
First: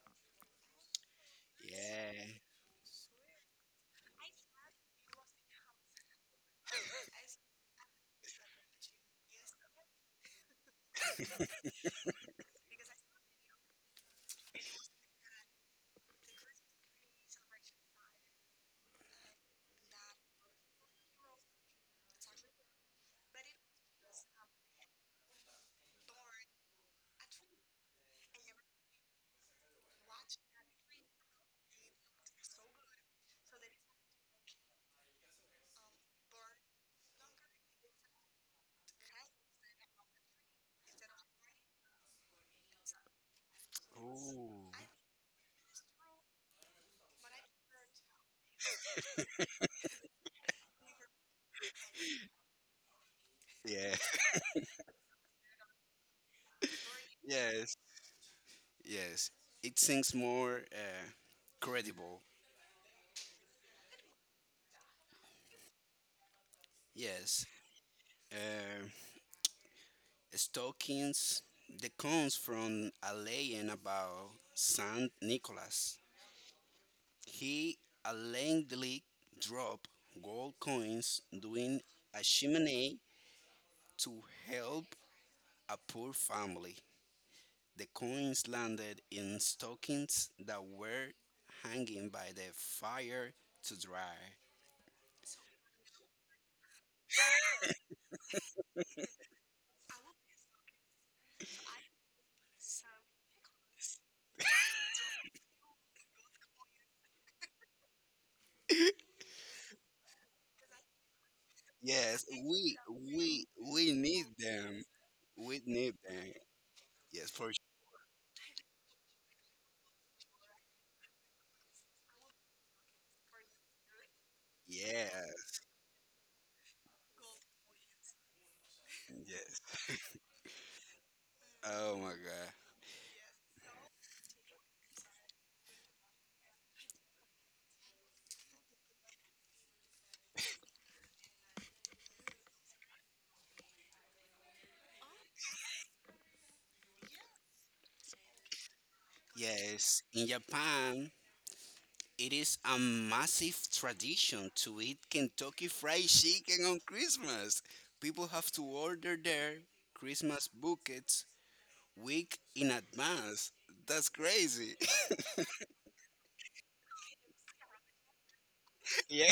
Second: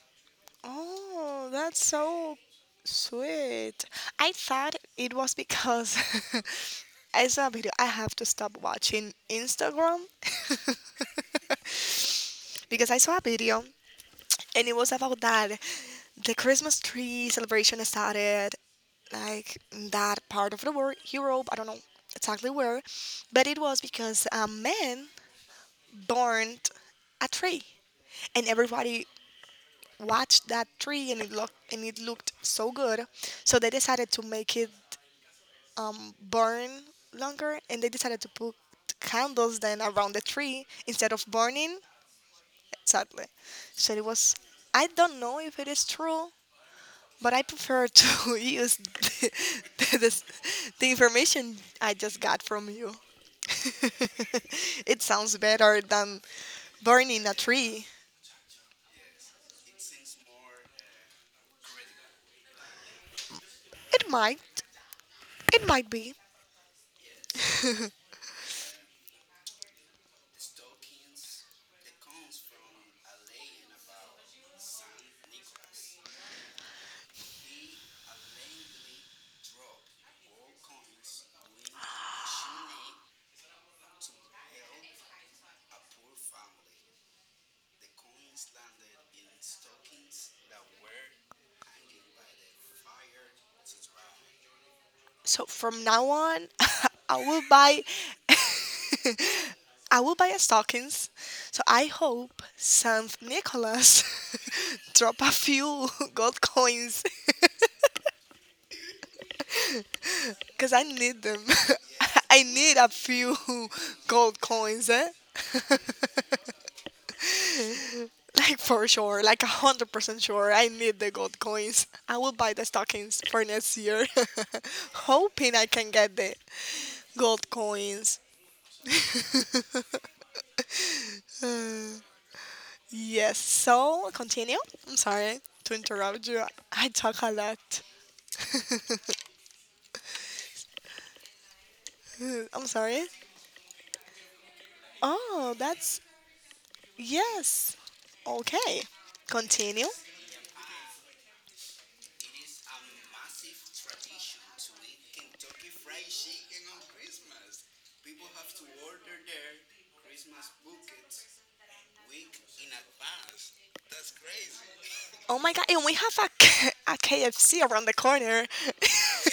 B: Oh, that's so
A: Yeah.
B: sweet. I thought it was because I saw a video, I have to stop watching Instagram because I saw a video and it was about that the Christmas tree celebration started like in that part of the world, Europe, I don't know exactly where, but it was because a man burned a tree and everybody watched that tree and it looked so good, so they decided to make it burn longer, and they decided to put candles then around the tree instead of burning. Exactly. So it was.
A: Ooh.
B: I don't know if it is true, but I prefer to use the, this- the information I just got from you.
A: Yeah.
B: it sounds better than burning a
A: Yes.
B: tree.
A: Yes. It seems more credible.
B: It might. It might be.
A: Yes. Um Stockings, that comes from a legend about Saint Nicholas. He allegedly dropped gold coins during a chimney to help a poor family. The coins landed in stockings that were hanging by the fire to dry.
B: So from now on, I will buy I will buy a stockings. So I hope Saint Nicholas drop a few gold coins because I need them.
A: Yes,
B: I need a few
A: we we need
B: gold
A: them.
B: coins, eh?
A: We need them. Yes, for sure.
B: Like for sure, like 100% sure, I need the gold coins. I will buy the stockings for next year,
A: Yeah.
B: hoping I can get the gold coins.
A: Yes. Oh my God.
B: Yes, so continue. I'm sorry to interrupt you. I talk a lot. I'm sorry. Oh, that's yes. Okay, continue.
A: Yes, in Japan, it is a massive tradition to eat Kentucky Fried Chicken on Christmas. People have to order their Christmas buckets week in advance. That's crazy.
B: Oh my god, and we have a, a KFC around the corner.
A: Yeah.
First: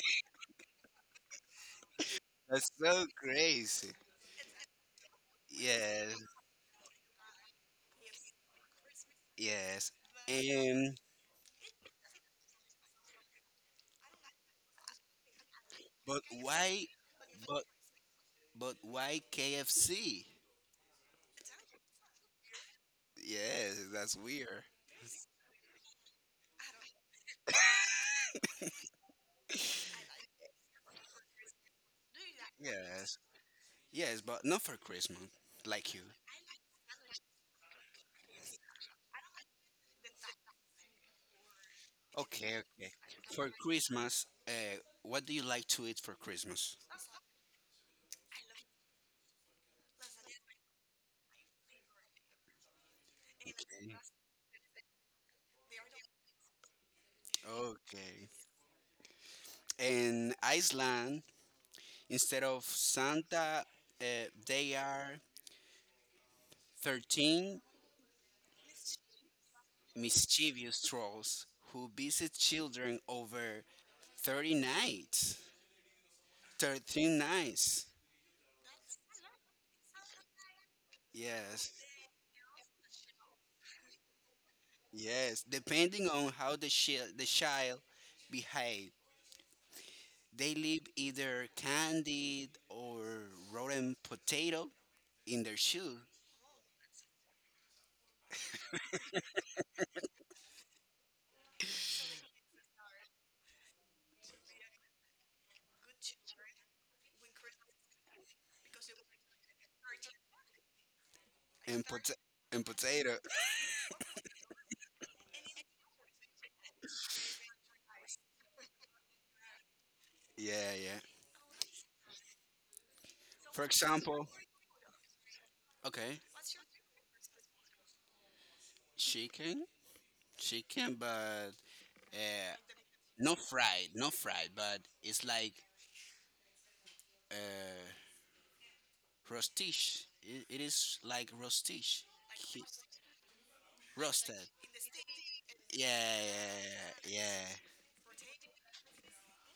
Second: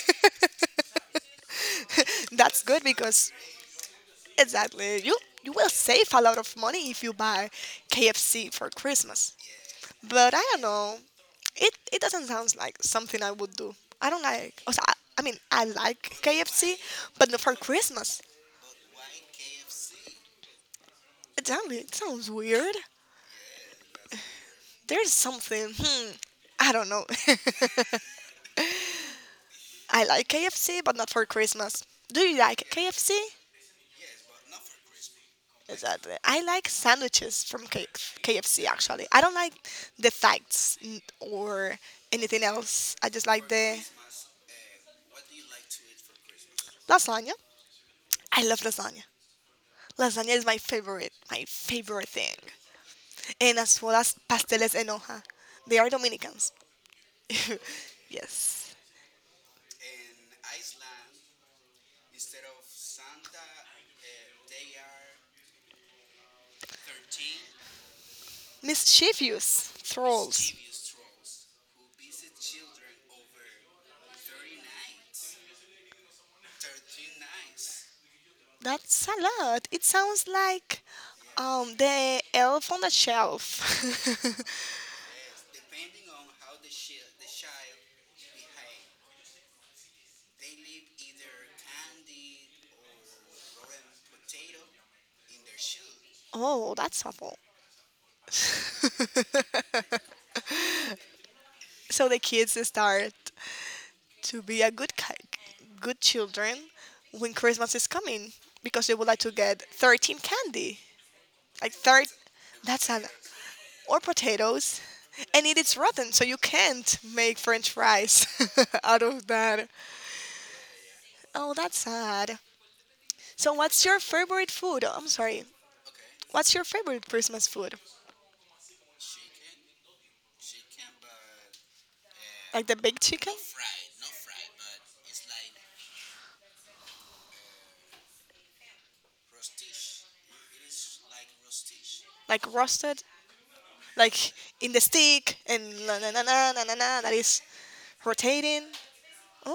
B: that's
A: That's
B: good
A: so
B: because
A: crazy.
B: exactly you will save
A: Yes,
B: a lot of money if you buy KFC for Christmas.
A: yes.
B: But I don't know.
A: And
B: It doesn't sound like something I would do. I don't like. Also, I mean, I like
A: but
B: KFC,
A: why
B: but not for
A: but
B: Christmas.
A: but why KFC?
B: Exactly. It sounds weird.
A: Yes, that's weird.
B: There's something. Hmm. I don't know. I like KFC, but not for Christmas. Do you like
A: Yes.
B: KFC?
A: Yes, but not for Christmas like you.
B: Exactly. I like sandwiches from KFC. Actually, I don't like the facts n- or anything
A: Okay, okay.
B: else. I just like
A: For
B: the
A: Christmas, what do you like to eat for Christmas?
B: lasagna. I love lasagna. Lasagna is my favorite thing. And as well
A: Okay.
B: as pasteles en hoja. They are Dominicans.
A: Okay.
B: yes.
A: In Iceland, instead of Santa, uh, they are 13
B: Mischievous trolls.
A: mischievous trolls who visit children over 30 nights. 13 nights.
B: That's a lot. It sounds like
A: Yes.
B: the elf on the shelf.
A: Yes. Depending on how the child behave. They leave either candied or rotten potato in their shoe
B: oh, that's awful. so the kids start to be good children when Christmas is coming because they would like to get 13 candy. Like
A: and
B: third
A: pota- and
B: that's an
A: potato.
B: or potatoes and it is rotten so you can't make french fries out of that.
A: Yeah, yeah.
B: Oh, that's sad. So
A: For
B: what's your
A: example,
B: favorite food? I'm sorry.
A: okay,
B: What's your favorite Christmas food?
A: chicken, chicken, but uh,
B: Like the baked chicken?
A: not fried, not fried, but it's like uh, rostish. It is like rostish.
B: Like
A: He-
B: roasted? Like
A: Roasted.
B: in the stick and na na
A: Yeah,
B: na na na na
A: yeah,
B: na that is
A: yeah,
B: rotating?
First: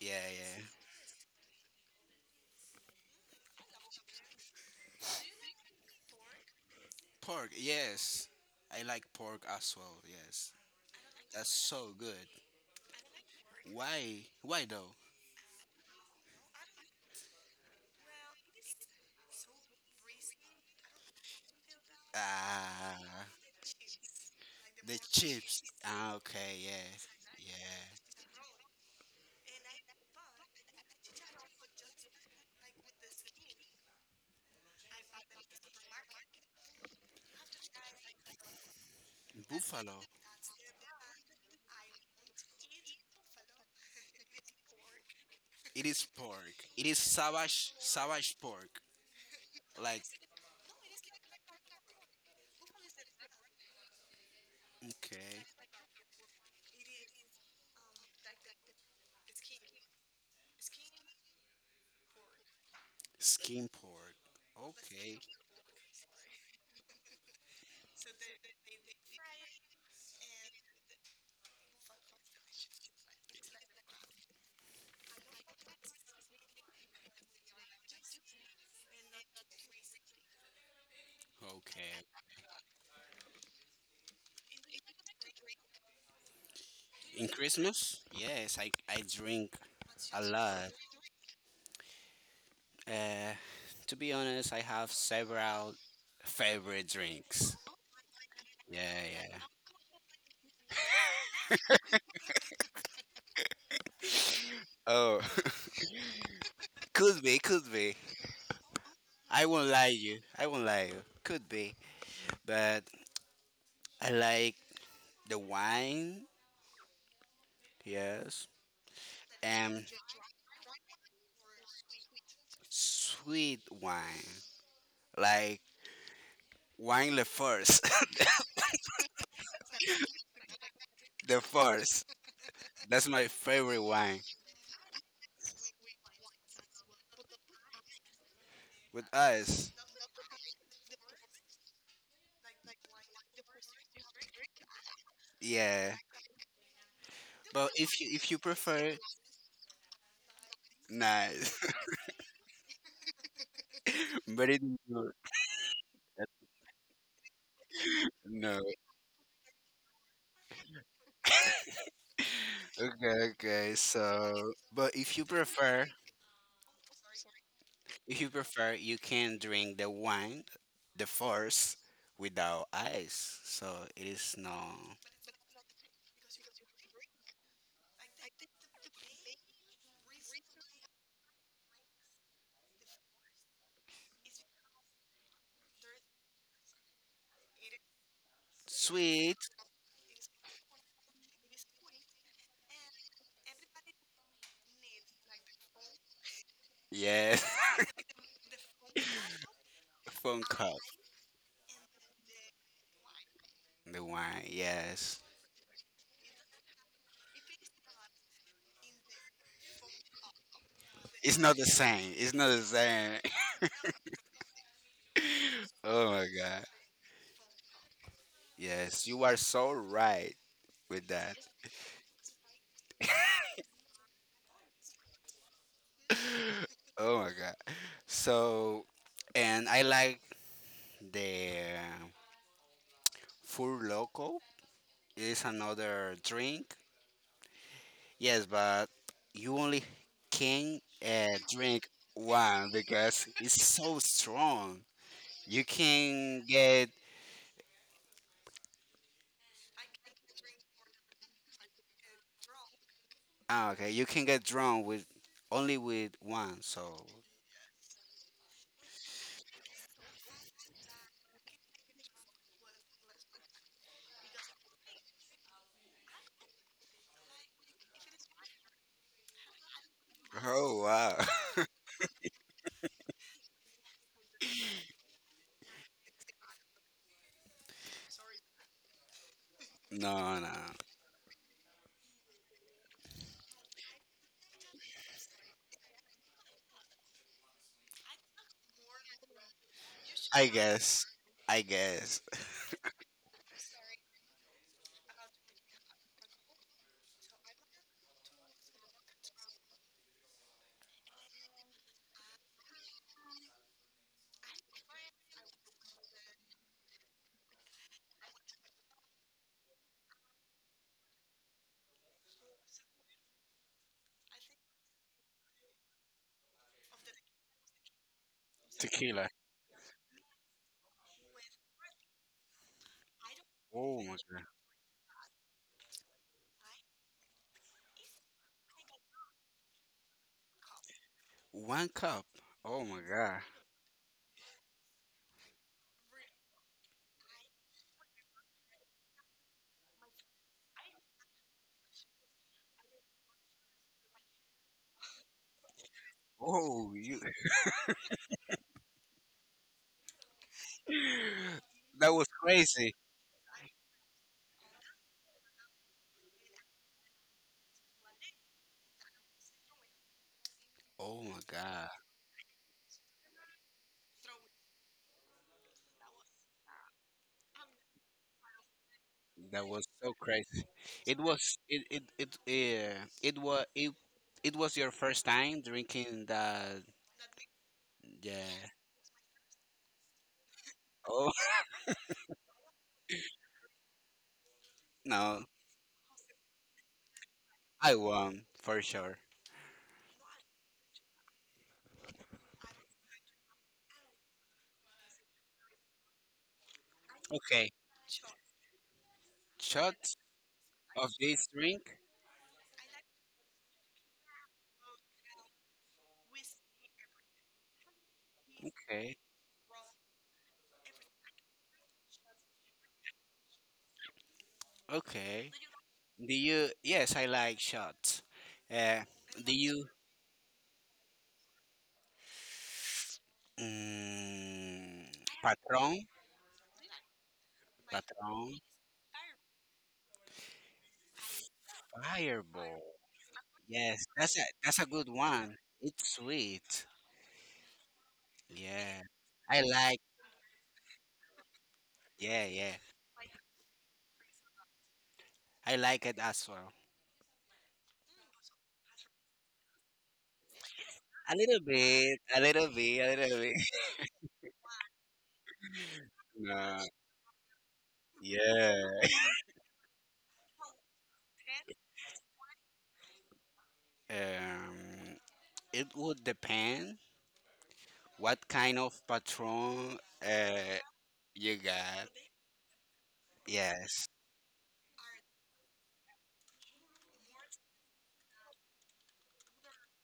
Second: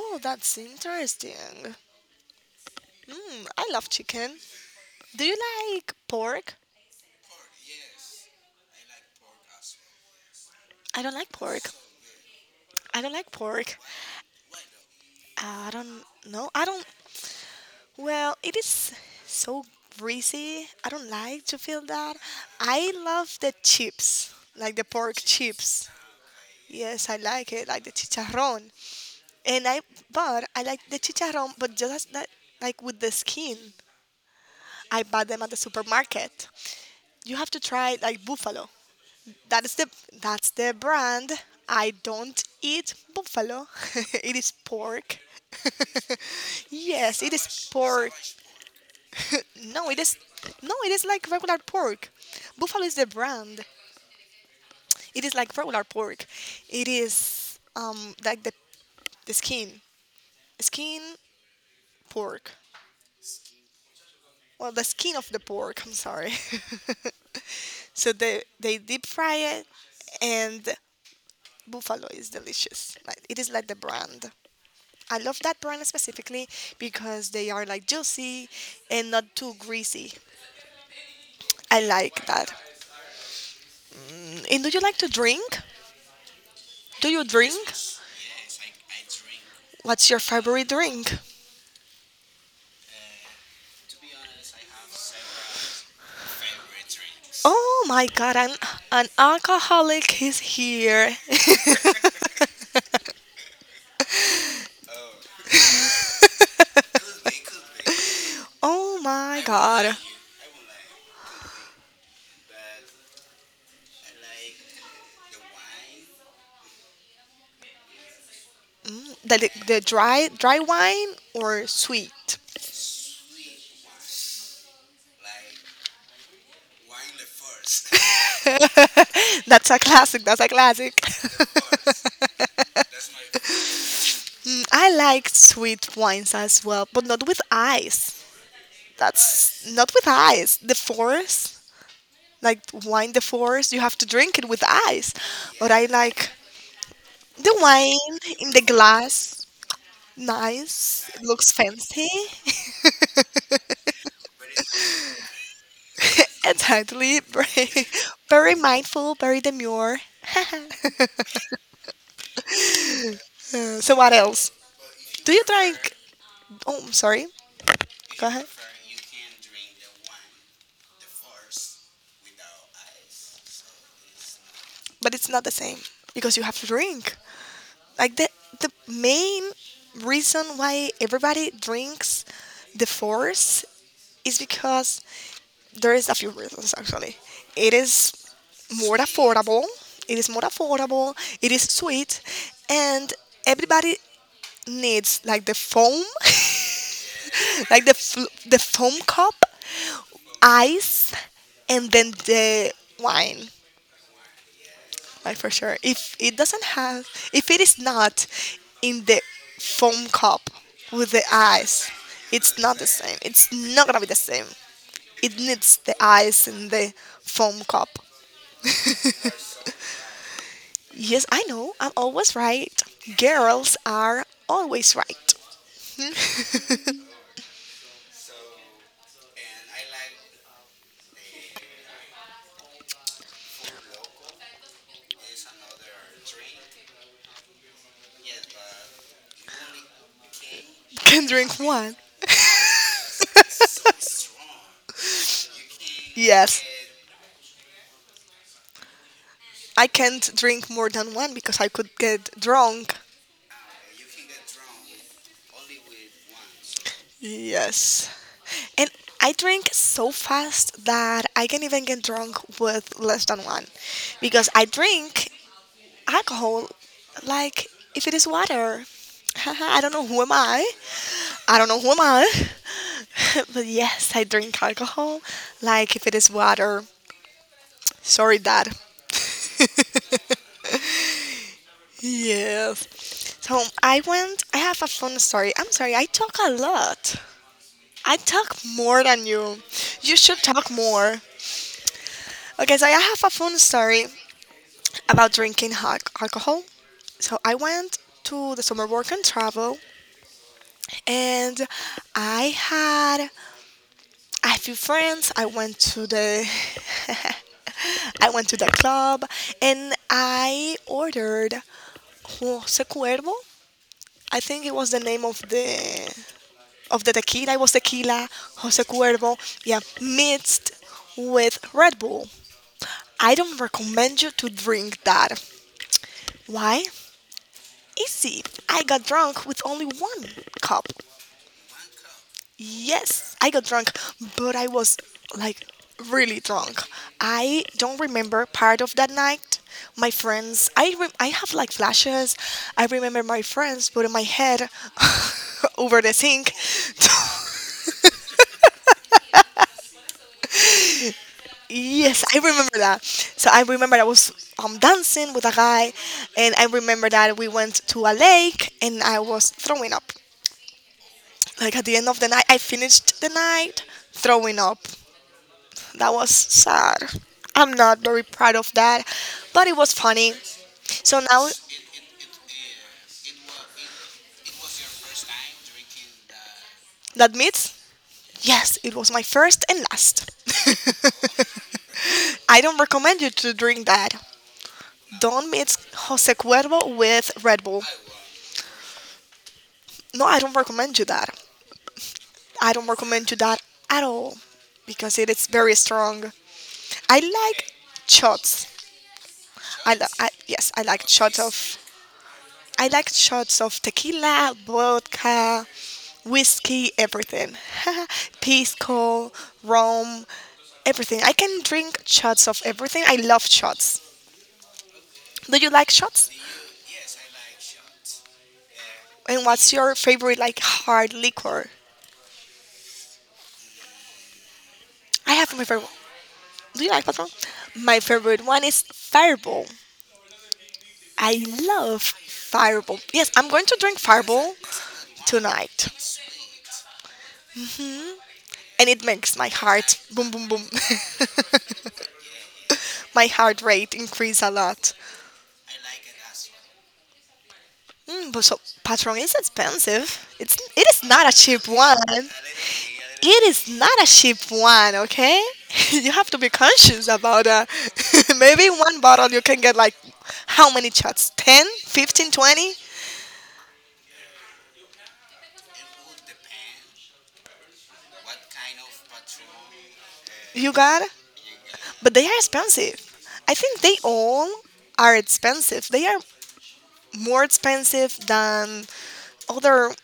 A: yeah,
B: that's
A: yeah, yeah.
B: interesting. Mm, I love chicken. Do you like pork?
A: Pork, yes. I like pork as well. Yes,
B: I don't like
A: that's
B: pork.
A: so good.
B: I don't like pork.
A: Why? Why though?
B: I don't know. I don't. Well, it is so greasy. I don't like to feel that. I
A: Ah,
B: love the chips, like the
A: the
B: pork
A: chips.
B: chips.
A: Ah, okay, yes,
B: Yes, I like it, like the
A: yeah.
B: chicharrón. And I, but I like the chicharrón, but just that, like with the skin. I buy them at the supermarket. You have to try like buffalo. That is the
A: Buffalo.
B: that's the brand. I don't eat buffalo. it is pork.
A: It is pork. It is
B: yes, it is
A: savage,
B: pork.
A: savage pork.
B: No, it
A: Like,
B: is no, it is like regular pork. Buffalo is the brand. It is
A: okay,
B: like regular pork. It is like the skin pork.
A: skin pork.
B: Well, the skin
A: Okay,
B: of the pork. I'm sorry. so they deep fry it, and buffalo is delicious. Like it is like the brand. I love that brand specifically because they are like juicy and not too greasy. I
A: okay.
B: like that. And do you like to drink? Do you
A: In
B: drink?
A: Christmas, yes, I drink
B: What's your
A: a
B: favorite
A: lot.
B: drink?
A: Uh, to be honest, I have several favorite drinks.
B: Oh my god,
A: Yeah,
B: an
A: yeah.
B: alcoholic is here.
A: Oh, could be, could be.
B: oh my
A: I won't lie
B: god.
A: you. I won't lie you. Could be, but I like the wine. Yes,
B: Mm, the
A: and
B: dry wine or sweet?
A: sweet wine, like wine le force,
B: That's a classic. That's a classic.
A: the force. That's my favorite wine
B: Mm, I like sweet wines as well, but not with ice.
A: with
B: That's
A: ice.
B: not with ice. The forest, like wine, the forest, you have to drink it with ice. But I
A: Yeah,
B: like the
A: but
B: wine
A: if you
B: in the
A: prefer,
B: glass. Nice. It looks
A: nice.
B: fancy.
A: But it, no,
B: Exactly. Very, very
A: no.
B: mindful, very demure.
A: Okay, okay.
B: So what else?
A: So, but
B: Do you drink? Oh, I'm sorry.
A: if
B: Go
A: you
B: ahead.
A: prefer, you can drink the wine, the force, without ice. So it is no
B: But it's not the same because you have to drink. Like the main reason why everybody drinks the force is because there is a few reasons actually. It is more
A: sweet.
B: affordable. It is more affordable. It is sweet, and everybody needs like the foam,
A: Yes.
B: like the foam cup,
A: Phone cup.
B: ice, and then the wine.
A: The wine. Yes.
B: Right, for sure. If it doesn't have, if it is not in the foam cup with the
A: It's not the
B: ice,
A: same. It's not
B: it's
A: the
B: not the
A: same.
B: same. It's not gonna be the same. It needs the
A: Oh my
B: ice
A: god.
B: in the foam cup.
A: Yes, you are so right with
B: Yes,
A: that.
B: I know. I'm always right. Girls are always right.
A: Oh my god. So, and I like the Fur Loco. It is another drink. Yes, but you only can
B: Can drink
A: drink
B: one.
A: one because it's so strong. You can
B: Yes.
A: get
B: I can't drink more than one because I could get drunk.
A: okay. You can get drunk with only with one. So
B: Yes. And I drink so fast that I can even get drunk with less than one because I drink alcohol like if it is water. I don't know who am I.
A: oh wow.
B: I don't know who am I. But yes, I drink alcohol like if it is water. Sorry, Dad.
A: No, no.
B: Yes. I have a fun story. I'm sorry, I talk a lot. I talk more than you. You should
A: I
B: talk
A: guess.
B: more.
A: I guess.
B: Okay, so I have a fun story about drinking hot alcohol. So I went to the summer work and travel, and I had a few friends. I went to the I went to the club, and I ordered Jose Cuervo. I think it was the name of the tequila. It was tequila Jose
A: Tequila.
B: Cuervo. Yeah, mixed with Red Bull. I don't
A: Oh my
B: recommend you
A: god.
B: to drink that. Why? Easy. I got drunk with only one cup.
A: One cup. Oh my
B: Yes,
A: god.
B: I got drunk, but I was like really drunk. I don't remember part of that night. My friends, I have like flashes. I remember my friends putting my head over the sink.
A: Oh you. That
B: Yes,
A: was
B: I remember
A: crazy.
B: that. So I remember I was dancing with a guy, and I remember that we went to a lake and I was throwing up.
A: Oh my
B: Like at
A: god.
B: the end of the night, I finished the night throwing up. That was sad. I'm not very proud of that,
A: That
B: but it
A: was
B: was
A: so
B: funny.
A: crazy. It
B: So now
A: was it it it yeah, it was your first time drinking the
B: that means,
A: yeah.
B: yes, it was my first and last.
A: Oh.
B: I don't recommend you to drink that.
A: No,
B: Don't mix Jose Cuervo with Red Bull.
A: I won for sure.
B: No, I don't recommend you that. I don't recommend you that at all because it is very strong. I
A: Okay,
B: like shots. I, lo-
A: shots
B: I yes,
A: of this drink.
B: I like shots of tequila, vodka, whiskey, everything.
A: Okay,
B: Pisco, rum, everything. I can drink shots of everything. I love shots.
A: okay.
B: Do you like shots?
A: Do you? Yes, I like shots. Uh,
B: And
A: do
B: what's
A: you?
B: your favorite like hard liquor?
A: Mm,
B: I have my favorite.
A: patron,
B: Do you like Patron? My favorite
A: patron,
B: one is Fireball. I love
A: fireball.
B: Fireball. Yes, I'm going to drink
A: Yes,
B: Fireball
A: that's a good one.
B: tonight,
A: It's sweet.
B: and
A: Yeah,
B: it makes my
A: I like.
B: heart boom, boom, boom.
A: Yeah, yeah.
B: My heart rate increased a lot.
A: I like it as well.
B: Mm, but so Patron is expensive. It is not
A: A
B: a
A: little
B: cheap one.
A: bit, a little bit, a little
B: It
A: bit.
B: is not a cheap one, okay? You have to be
A: Uh,
B: conscious about that. Maybe one
A: yeah.
B: bottle you can get like how many shots? 10, 15, 20.
A: Um, it would depend what kind of patron uh,
B: You got?
A: you got.
B: But they are expensive. I think they
A: Yes.
B: all are expensive. They are more expensive than other.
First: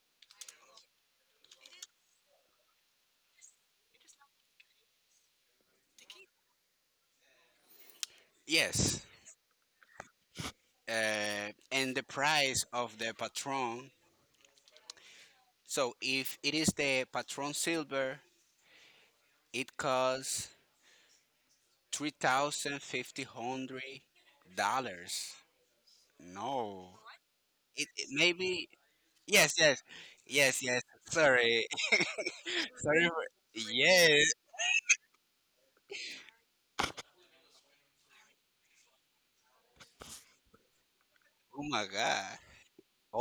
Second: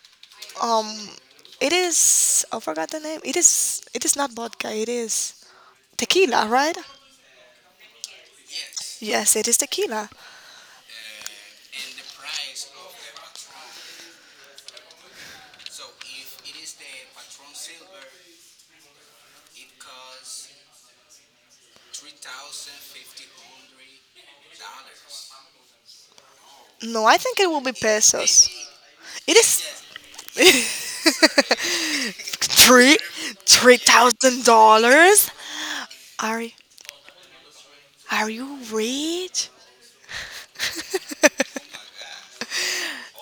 B: Um, it is. I forgot the name. It is. It is not vodka. It is tequila, right?
A: Yes.
B: Yes, it is tequila.
A: And the price of the patron. So if it is the patron silver, it costs three thousand fifty hundred dollars. No.
B: No, I think it will be
A: It
B: pesos.
A: maybe
B: It
A: yes,
B: is
A: yes, yes, yes.
B: three
A: Sorry for,
B: three
A: yeah.
B: thousand dollars. Are are you rich?
A: Oh my God.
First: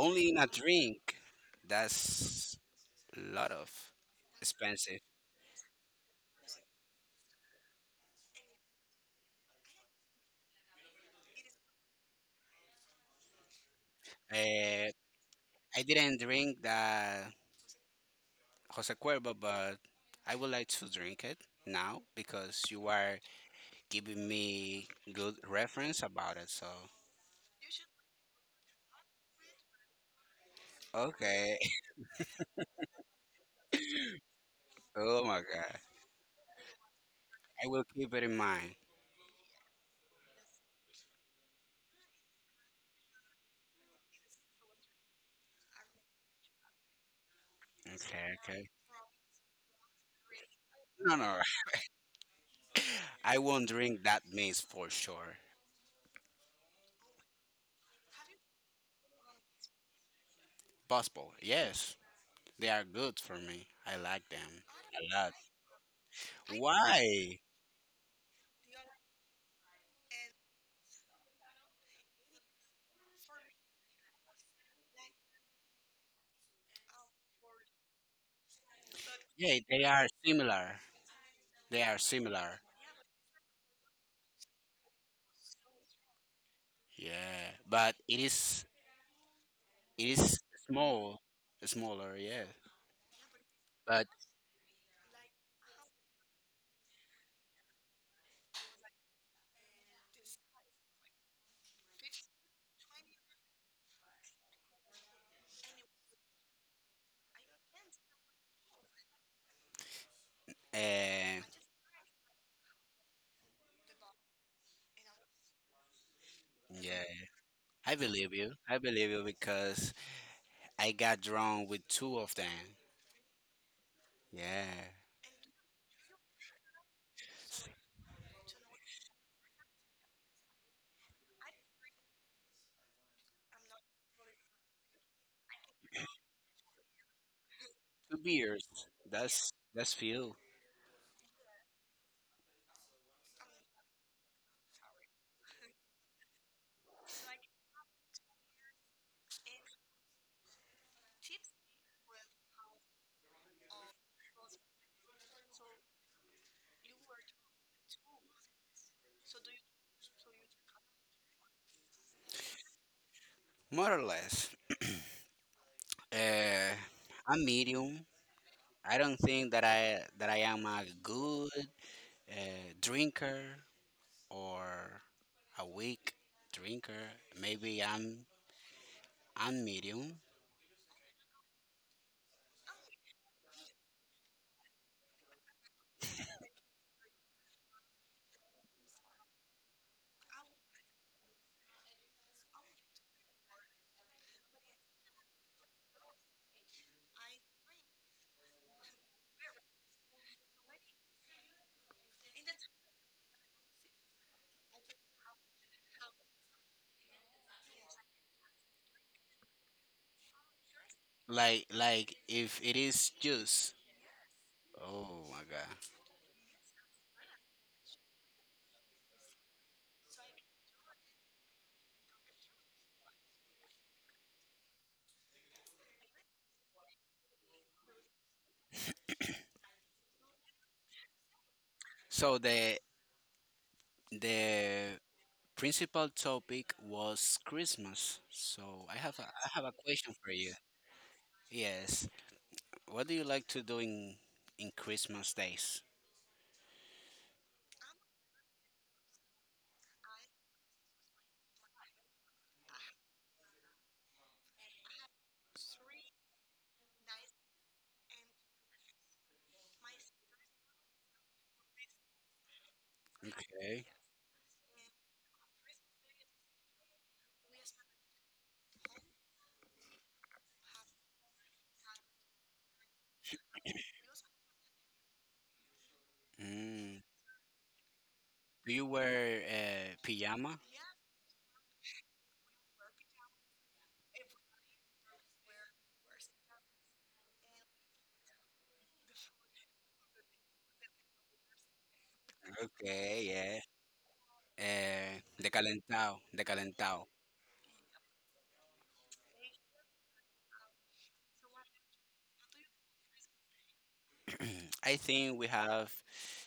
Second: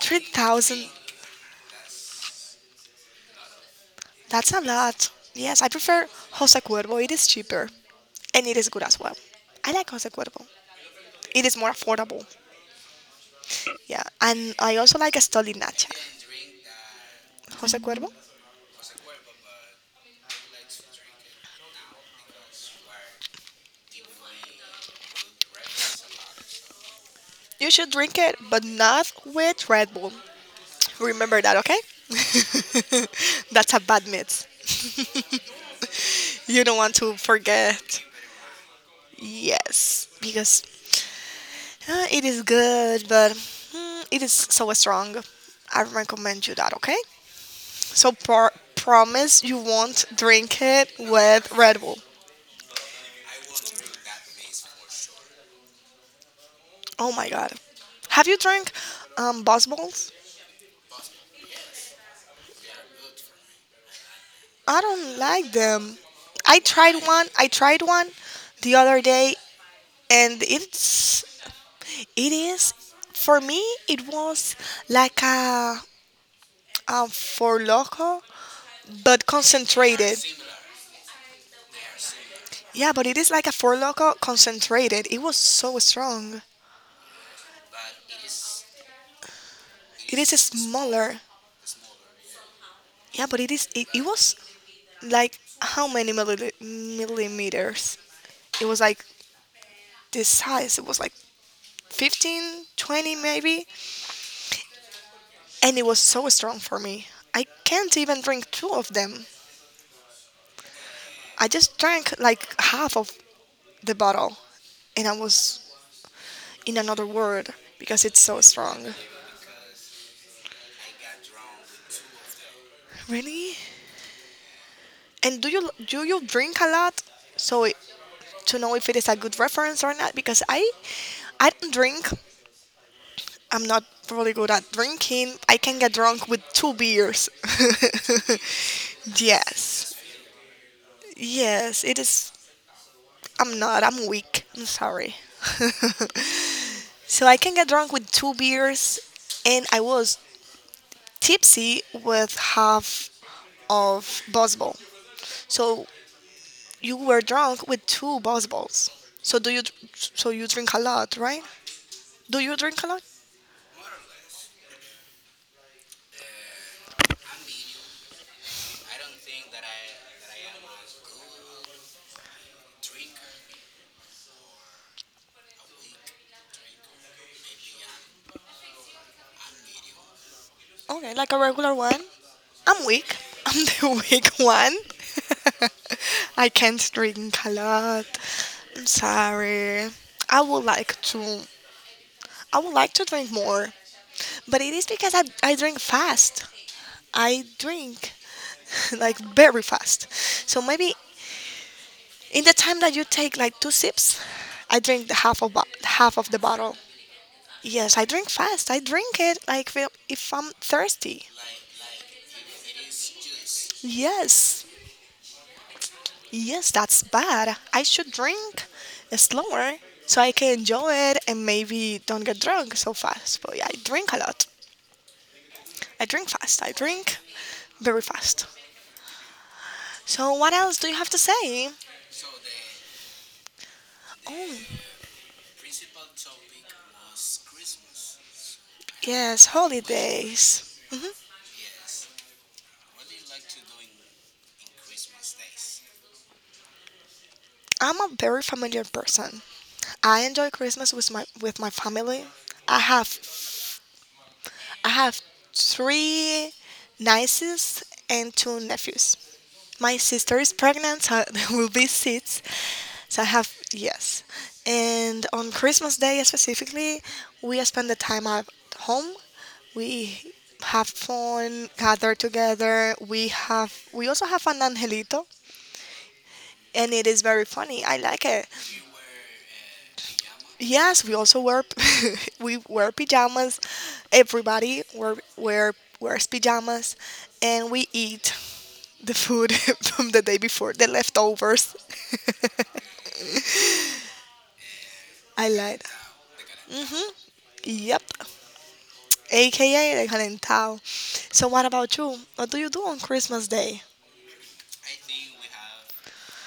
B: Three
A: in a
B: thousand.
A: drink. That's a lot of
B: That's a
A: expensive.
B: lot. Yes, I prefer Jose Cuervo. It is cheaper and it is good as well. I like Jose Cuervo. It is more affordable. Yeah, and I
A: Uh,
B: also like a Stoli
A: I
B: Nacha.
A: didn't drink that
B: Jose Cuervo.
A: Jose Cuervo, but I would like to drink it now because you are giving me good reference about it. So,
B: You should drink it, but not with Red Bull. Remember that,
A: okay.
B: okay? That's a bad myth.
A: Oh my God.
B: You don't want to
A: I will
B: forget.
A: keep it in mind.
B: Yes, because it is good, but mm, it is so strong. I recommend you that, okay? So
A: Okay,
B: par-
A: okay.
B: promise you won't drink it
A: No, no.
B: with Red Bull.
A: I won't drink that mist for sure.
B: Oh my god. Have you drank Buzz Balls?
A: Possible, yes. They are good for me. I like them
B: I
A: a
B: don't
A: lot.
B: like them.
A: Why?
B: I tried one the other day, and it's it is for me it was like a for loco but
A: Yeah, they are
B: concentrated.
A: similar. They are similar.
B: Yeah, but it is like a for loco concentrated. It was so strong.
A: Yeah, but it is it
B: It
A: is
B: is
A: small,
B: smaller.
A: smaller. Yeah,
B: Yeah, but it
A: but
B: was like how many millimeters. It was like this size. It was like 15, 20, maybe, and it was so strong for me. I can't even drink two of them.
A: uh,
B: I just drank like half of the bottle, and I was in
A: yeah,
B: another world
A: I
B: because it's
A: believe
B: so
A: you. I
B: strong.
A: believe you because I got drawn with two of them.
B: Really?
A: Yeah,
B: And do you drink a lot? So it, to know if it is a good reference or not, because I don't drink. I'm not really good at drinking. I can get drunk with two beers.
A: two beers. That's
B: Yes,
A: few,
B: yes, it is. I'm not. I'm weak. I'm sorry. So I can get drunk with two beers, and I was tipsy with half of Bosbol. So you were drunk with two Bosbols. So do you so you drink a lot, right? Do you drink a lot?
A: more or less. Uh, I'm medium. I don't think that I am a good. A drinker or a weak drinker. Maybe I'm medium.
B: Okay, like a regular one. I'm weak. I'm the weak one. I can't drink a lot. I'm sorry. I would like to I would like to drink more, but it is because I drink fast. I drink like very fast. So maybe in the time that you take like two sips, I drink the half of half of the bottle. Yes, I drink fast. I drink it like if I'm thirsty.
A: Like if it is juice.
B: Yes,
A: Oh my god.
B: yes, that's bad. I should drink slower so I can enjoy it and maybe don't get drunk so fast. But yeah, I drink a lot. I drink fast. I drink very fast. So what else do you have to say?
A: So
B: Oh,
A: the principal topic was Christmas. So
B: yes,
A: I have a question for you.
B: holidays. Hmm.
A: Yes. What do you like to do in Christmas days?
B: I'm a very familiar person. I enjoy Christmas with my family. I have I have three nieces and two nephews. My sister is pregnant, so there will be six. So I have,
A: Okay.
B: yes. And on Christmas Day specifically, we spend the time at home. We have fun, gather together. We also have an angelito, and
A: Mm.
B: it is very funny. I like it.
A: Do you wear pajama?
B: Yes, we also wear we wear pajamas. Everybody wears pajamas, and we eat the food from the day before, the leftovers.
A: Okay, yeah.
B: I
A: The
B: lied.
A: Calentao, the Calentao.
B: Hmm. Yep. AKA the calentao. So what about you? What do you do on Christmas Day?
A: I think we have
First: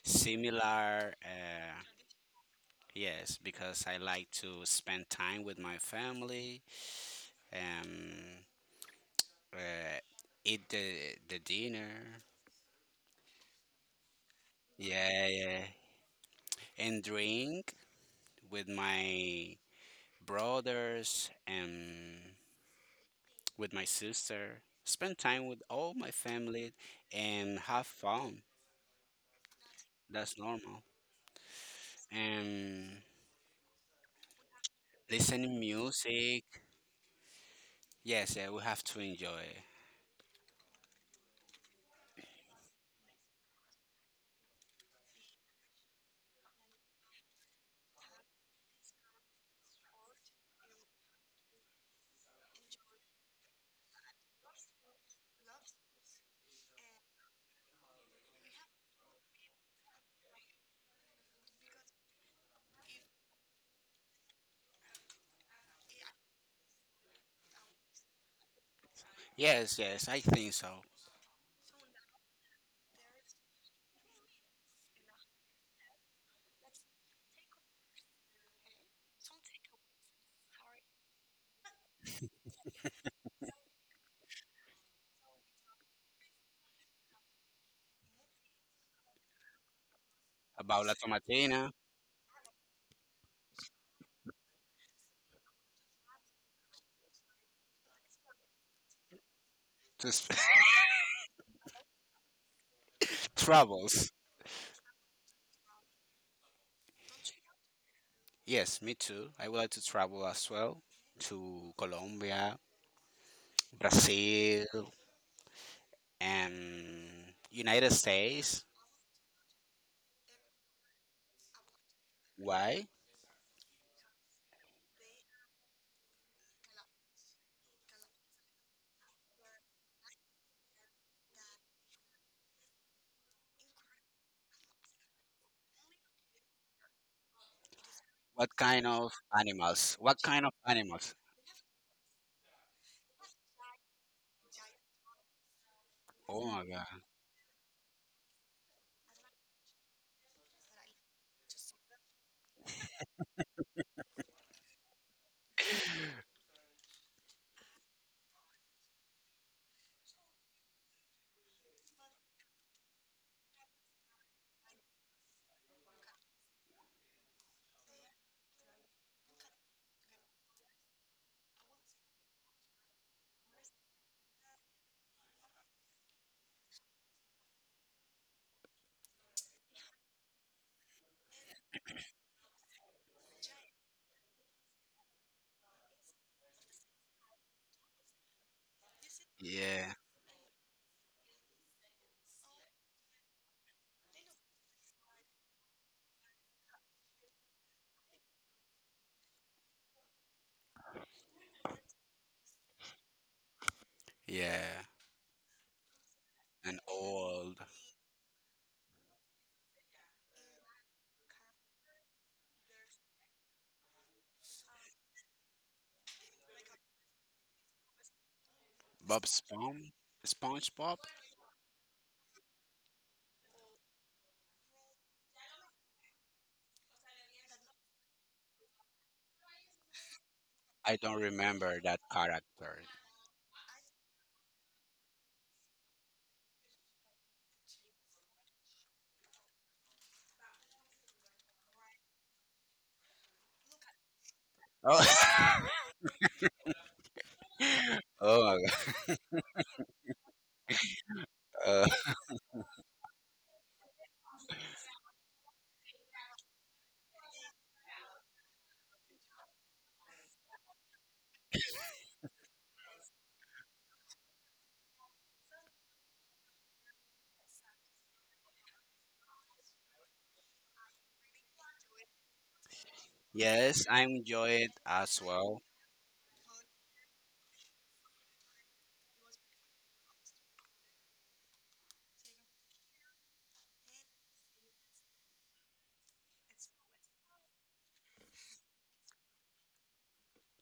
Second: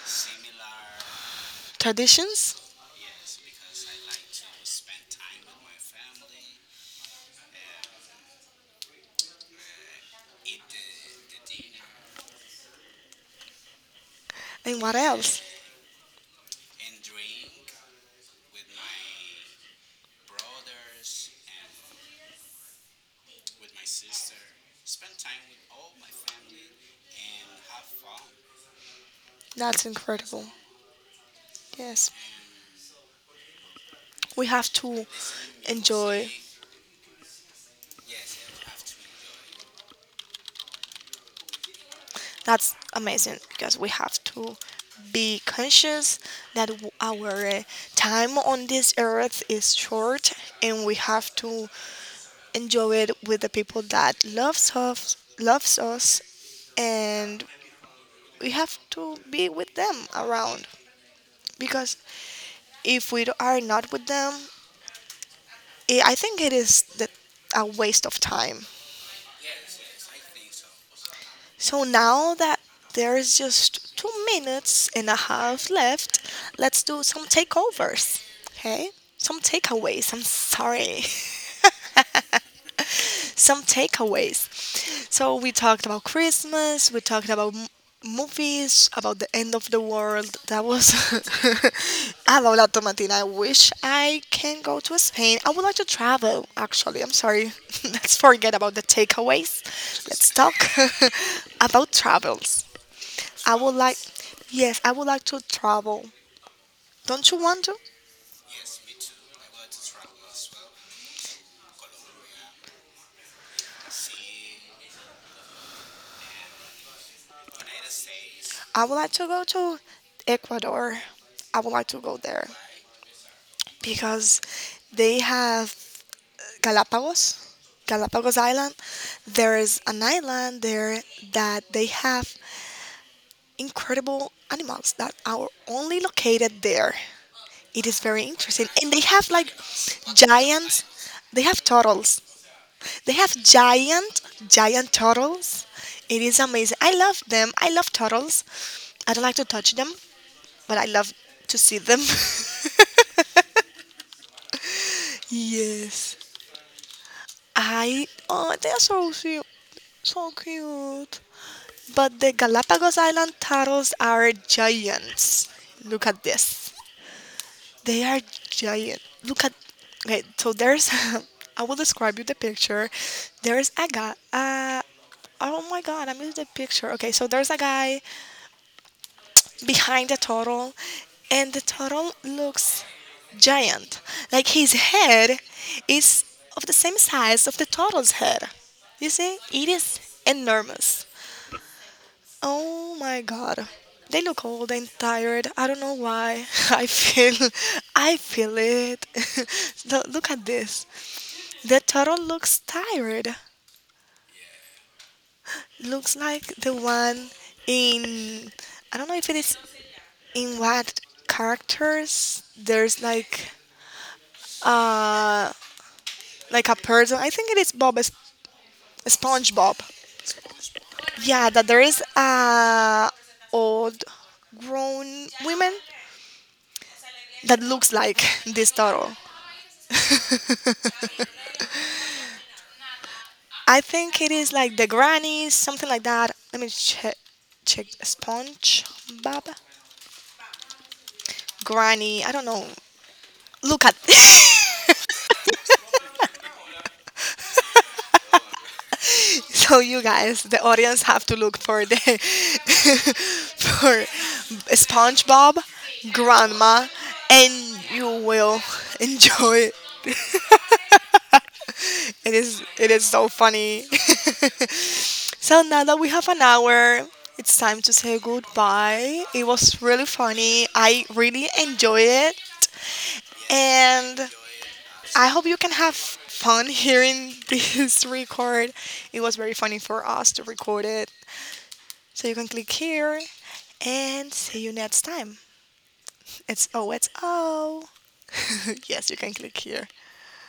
A: similar,
B: Traditions?
A: yes, because I like to spend time with my family and uh, eat the dinner.
B: And what
A: Yeah,
B: else?
A: yeah. And drink with my brothers and with my sister. Spend time with all my family and have fun.
B: That's
A: That's
B: incredible.
A: normal.
B: Yes.
A: And
B: We have to
A: listening
B: enjoy.
A: music. Yes, yeah, we have to enjoy.
B: That's amazing because we have to be conscious that our time on this earth is short and we have to enjoy it with the people that loves us, and we have to be with them around because if we are not with them, I think it is a waste of time.
A: Yes, yes, I think so.
B: So now that there's just 2 minutes and a half left, let's do some takeovers. Okay? Some takeaways. I'm sorry. Some takeaways. So we talked about Christmas, we talked about movies, about the end of the world. That
A: About La
B: was
A: Tomatina,
B: about La Tomatina. I wish I can go to Spain. I would like to travel, actually. I'm sorry. Let's forget about the takeaways. Let's
A: just
B: talk about travels. I would like,
A: travels.
B: yes, I would like to travel. Don't you want to?
A: Yes, me too. I would like to travel as well to Colombia, Brazil, and United States.
B: I would like to go to Ecuador. I would like to go there
A: Why?
B: because they have Galapagos, Galapagos Island. There is an island there that they have incredible animals that are only located there. It is very
A: What
B: interesting.
A: kind
B: And they
A: of
B: have like
A: animals? What kind of
B: giants,
A: animals?
B: they have turtles. They have giant, giant turtles. It is
A: Oh my
B: amazing. I
A: God!
B: love them. I love turtles. I don't like to touch them, but I love to see them. Yes. I, oh, they are so cute, so cute. But the Galapagos Island turtles are giants. Look at this. They are giant. Look at. Okay, so there's. I will describe you the picture. There's a guy. Oh my god, I missed the picture. Okay, so there's a guy behind the turtle, and the turtle looks giant. Like his head is of the same size of the turtle's head. You see, it
A: Yeah,
B: is enormous. Oh my god. They look old and tired. I don't know why. I feel I feel it. Look at this. The turtle looks tired.
A: yeah.
B: Looks like the
A: An
B: one
A: old.
B: in, I don't know if it is in what characters, there's uh like a person. I think it is
A: Bob
B: SpongeBob.
A: Spong, SpongeBob.
B: Yeah, that there is a old grown woman that looks like this turtle.
A: I don't remember that character.
B: I think it is like the grannies, something like that. Let me check. Check sponge, Bob, granny. I don't know. Look at.
A: Oh, oh my God.
B: So you guys, the audience, have to look
A: Uh,
B: for the for SpongeBob, grandma, and you will enjoy. It is. It is so funny. So now that we have an hour, it's time to say goodbye. It was really funny. I really enjoy it.
A: yes, I'm
B: And
A: enjoy it as
B: I hope you
A: well.
B: can have fun hearing this record. It was very funny for us to record it. So you can click here and see you next time. It's oh, it's oh. Yes, you can click here.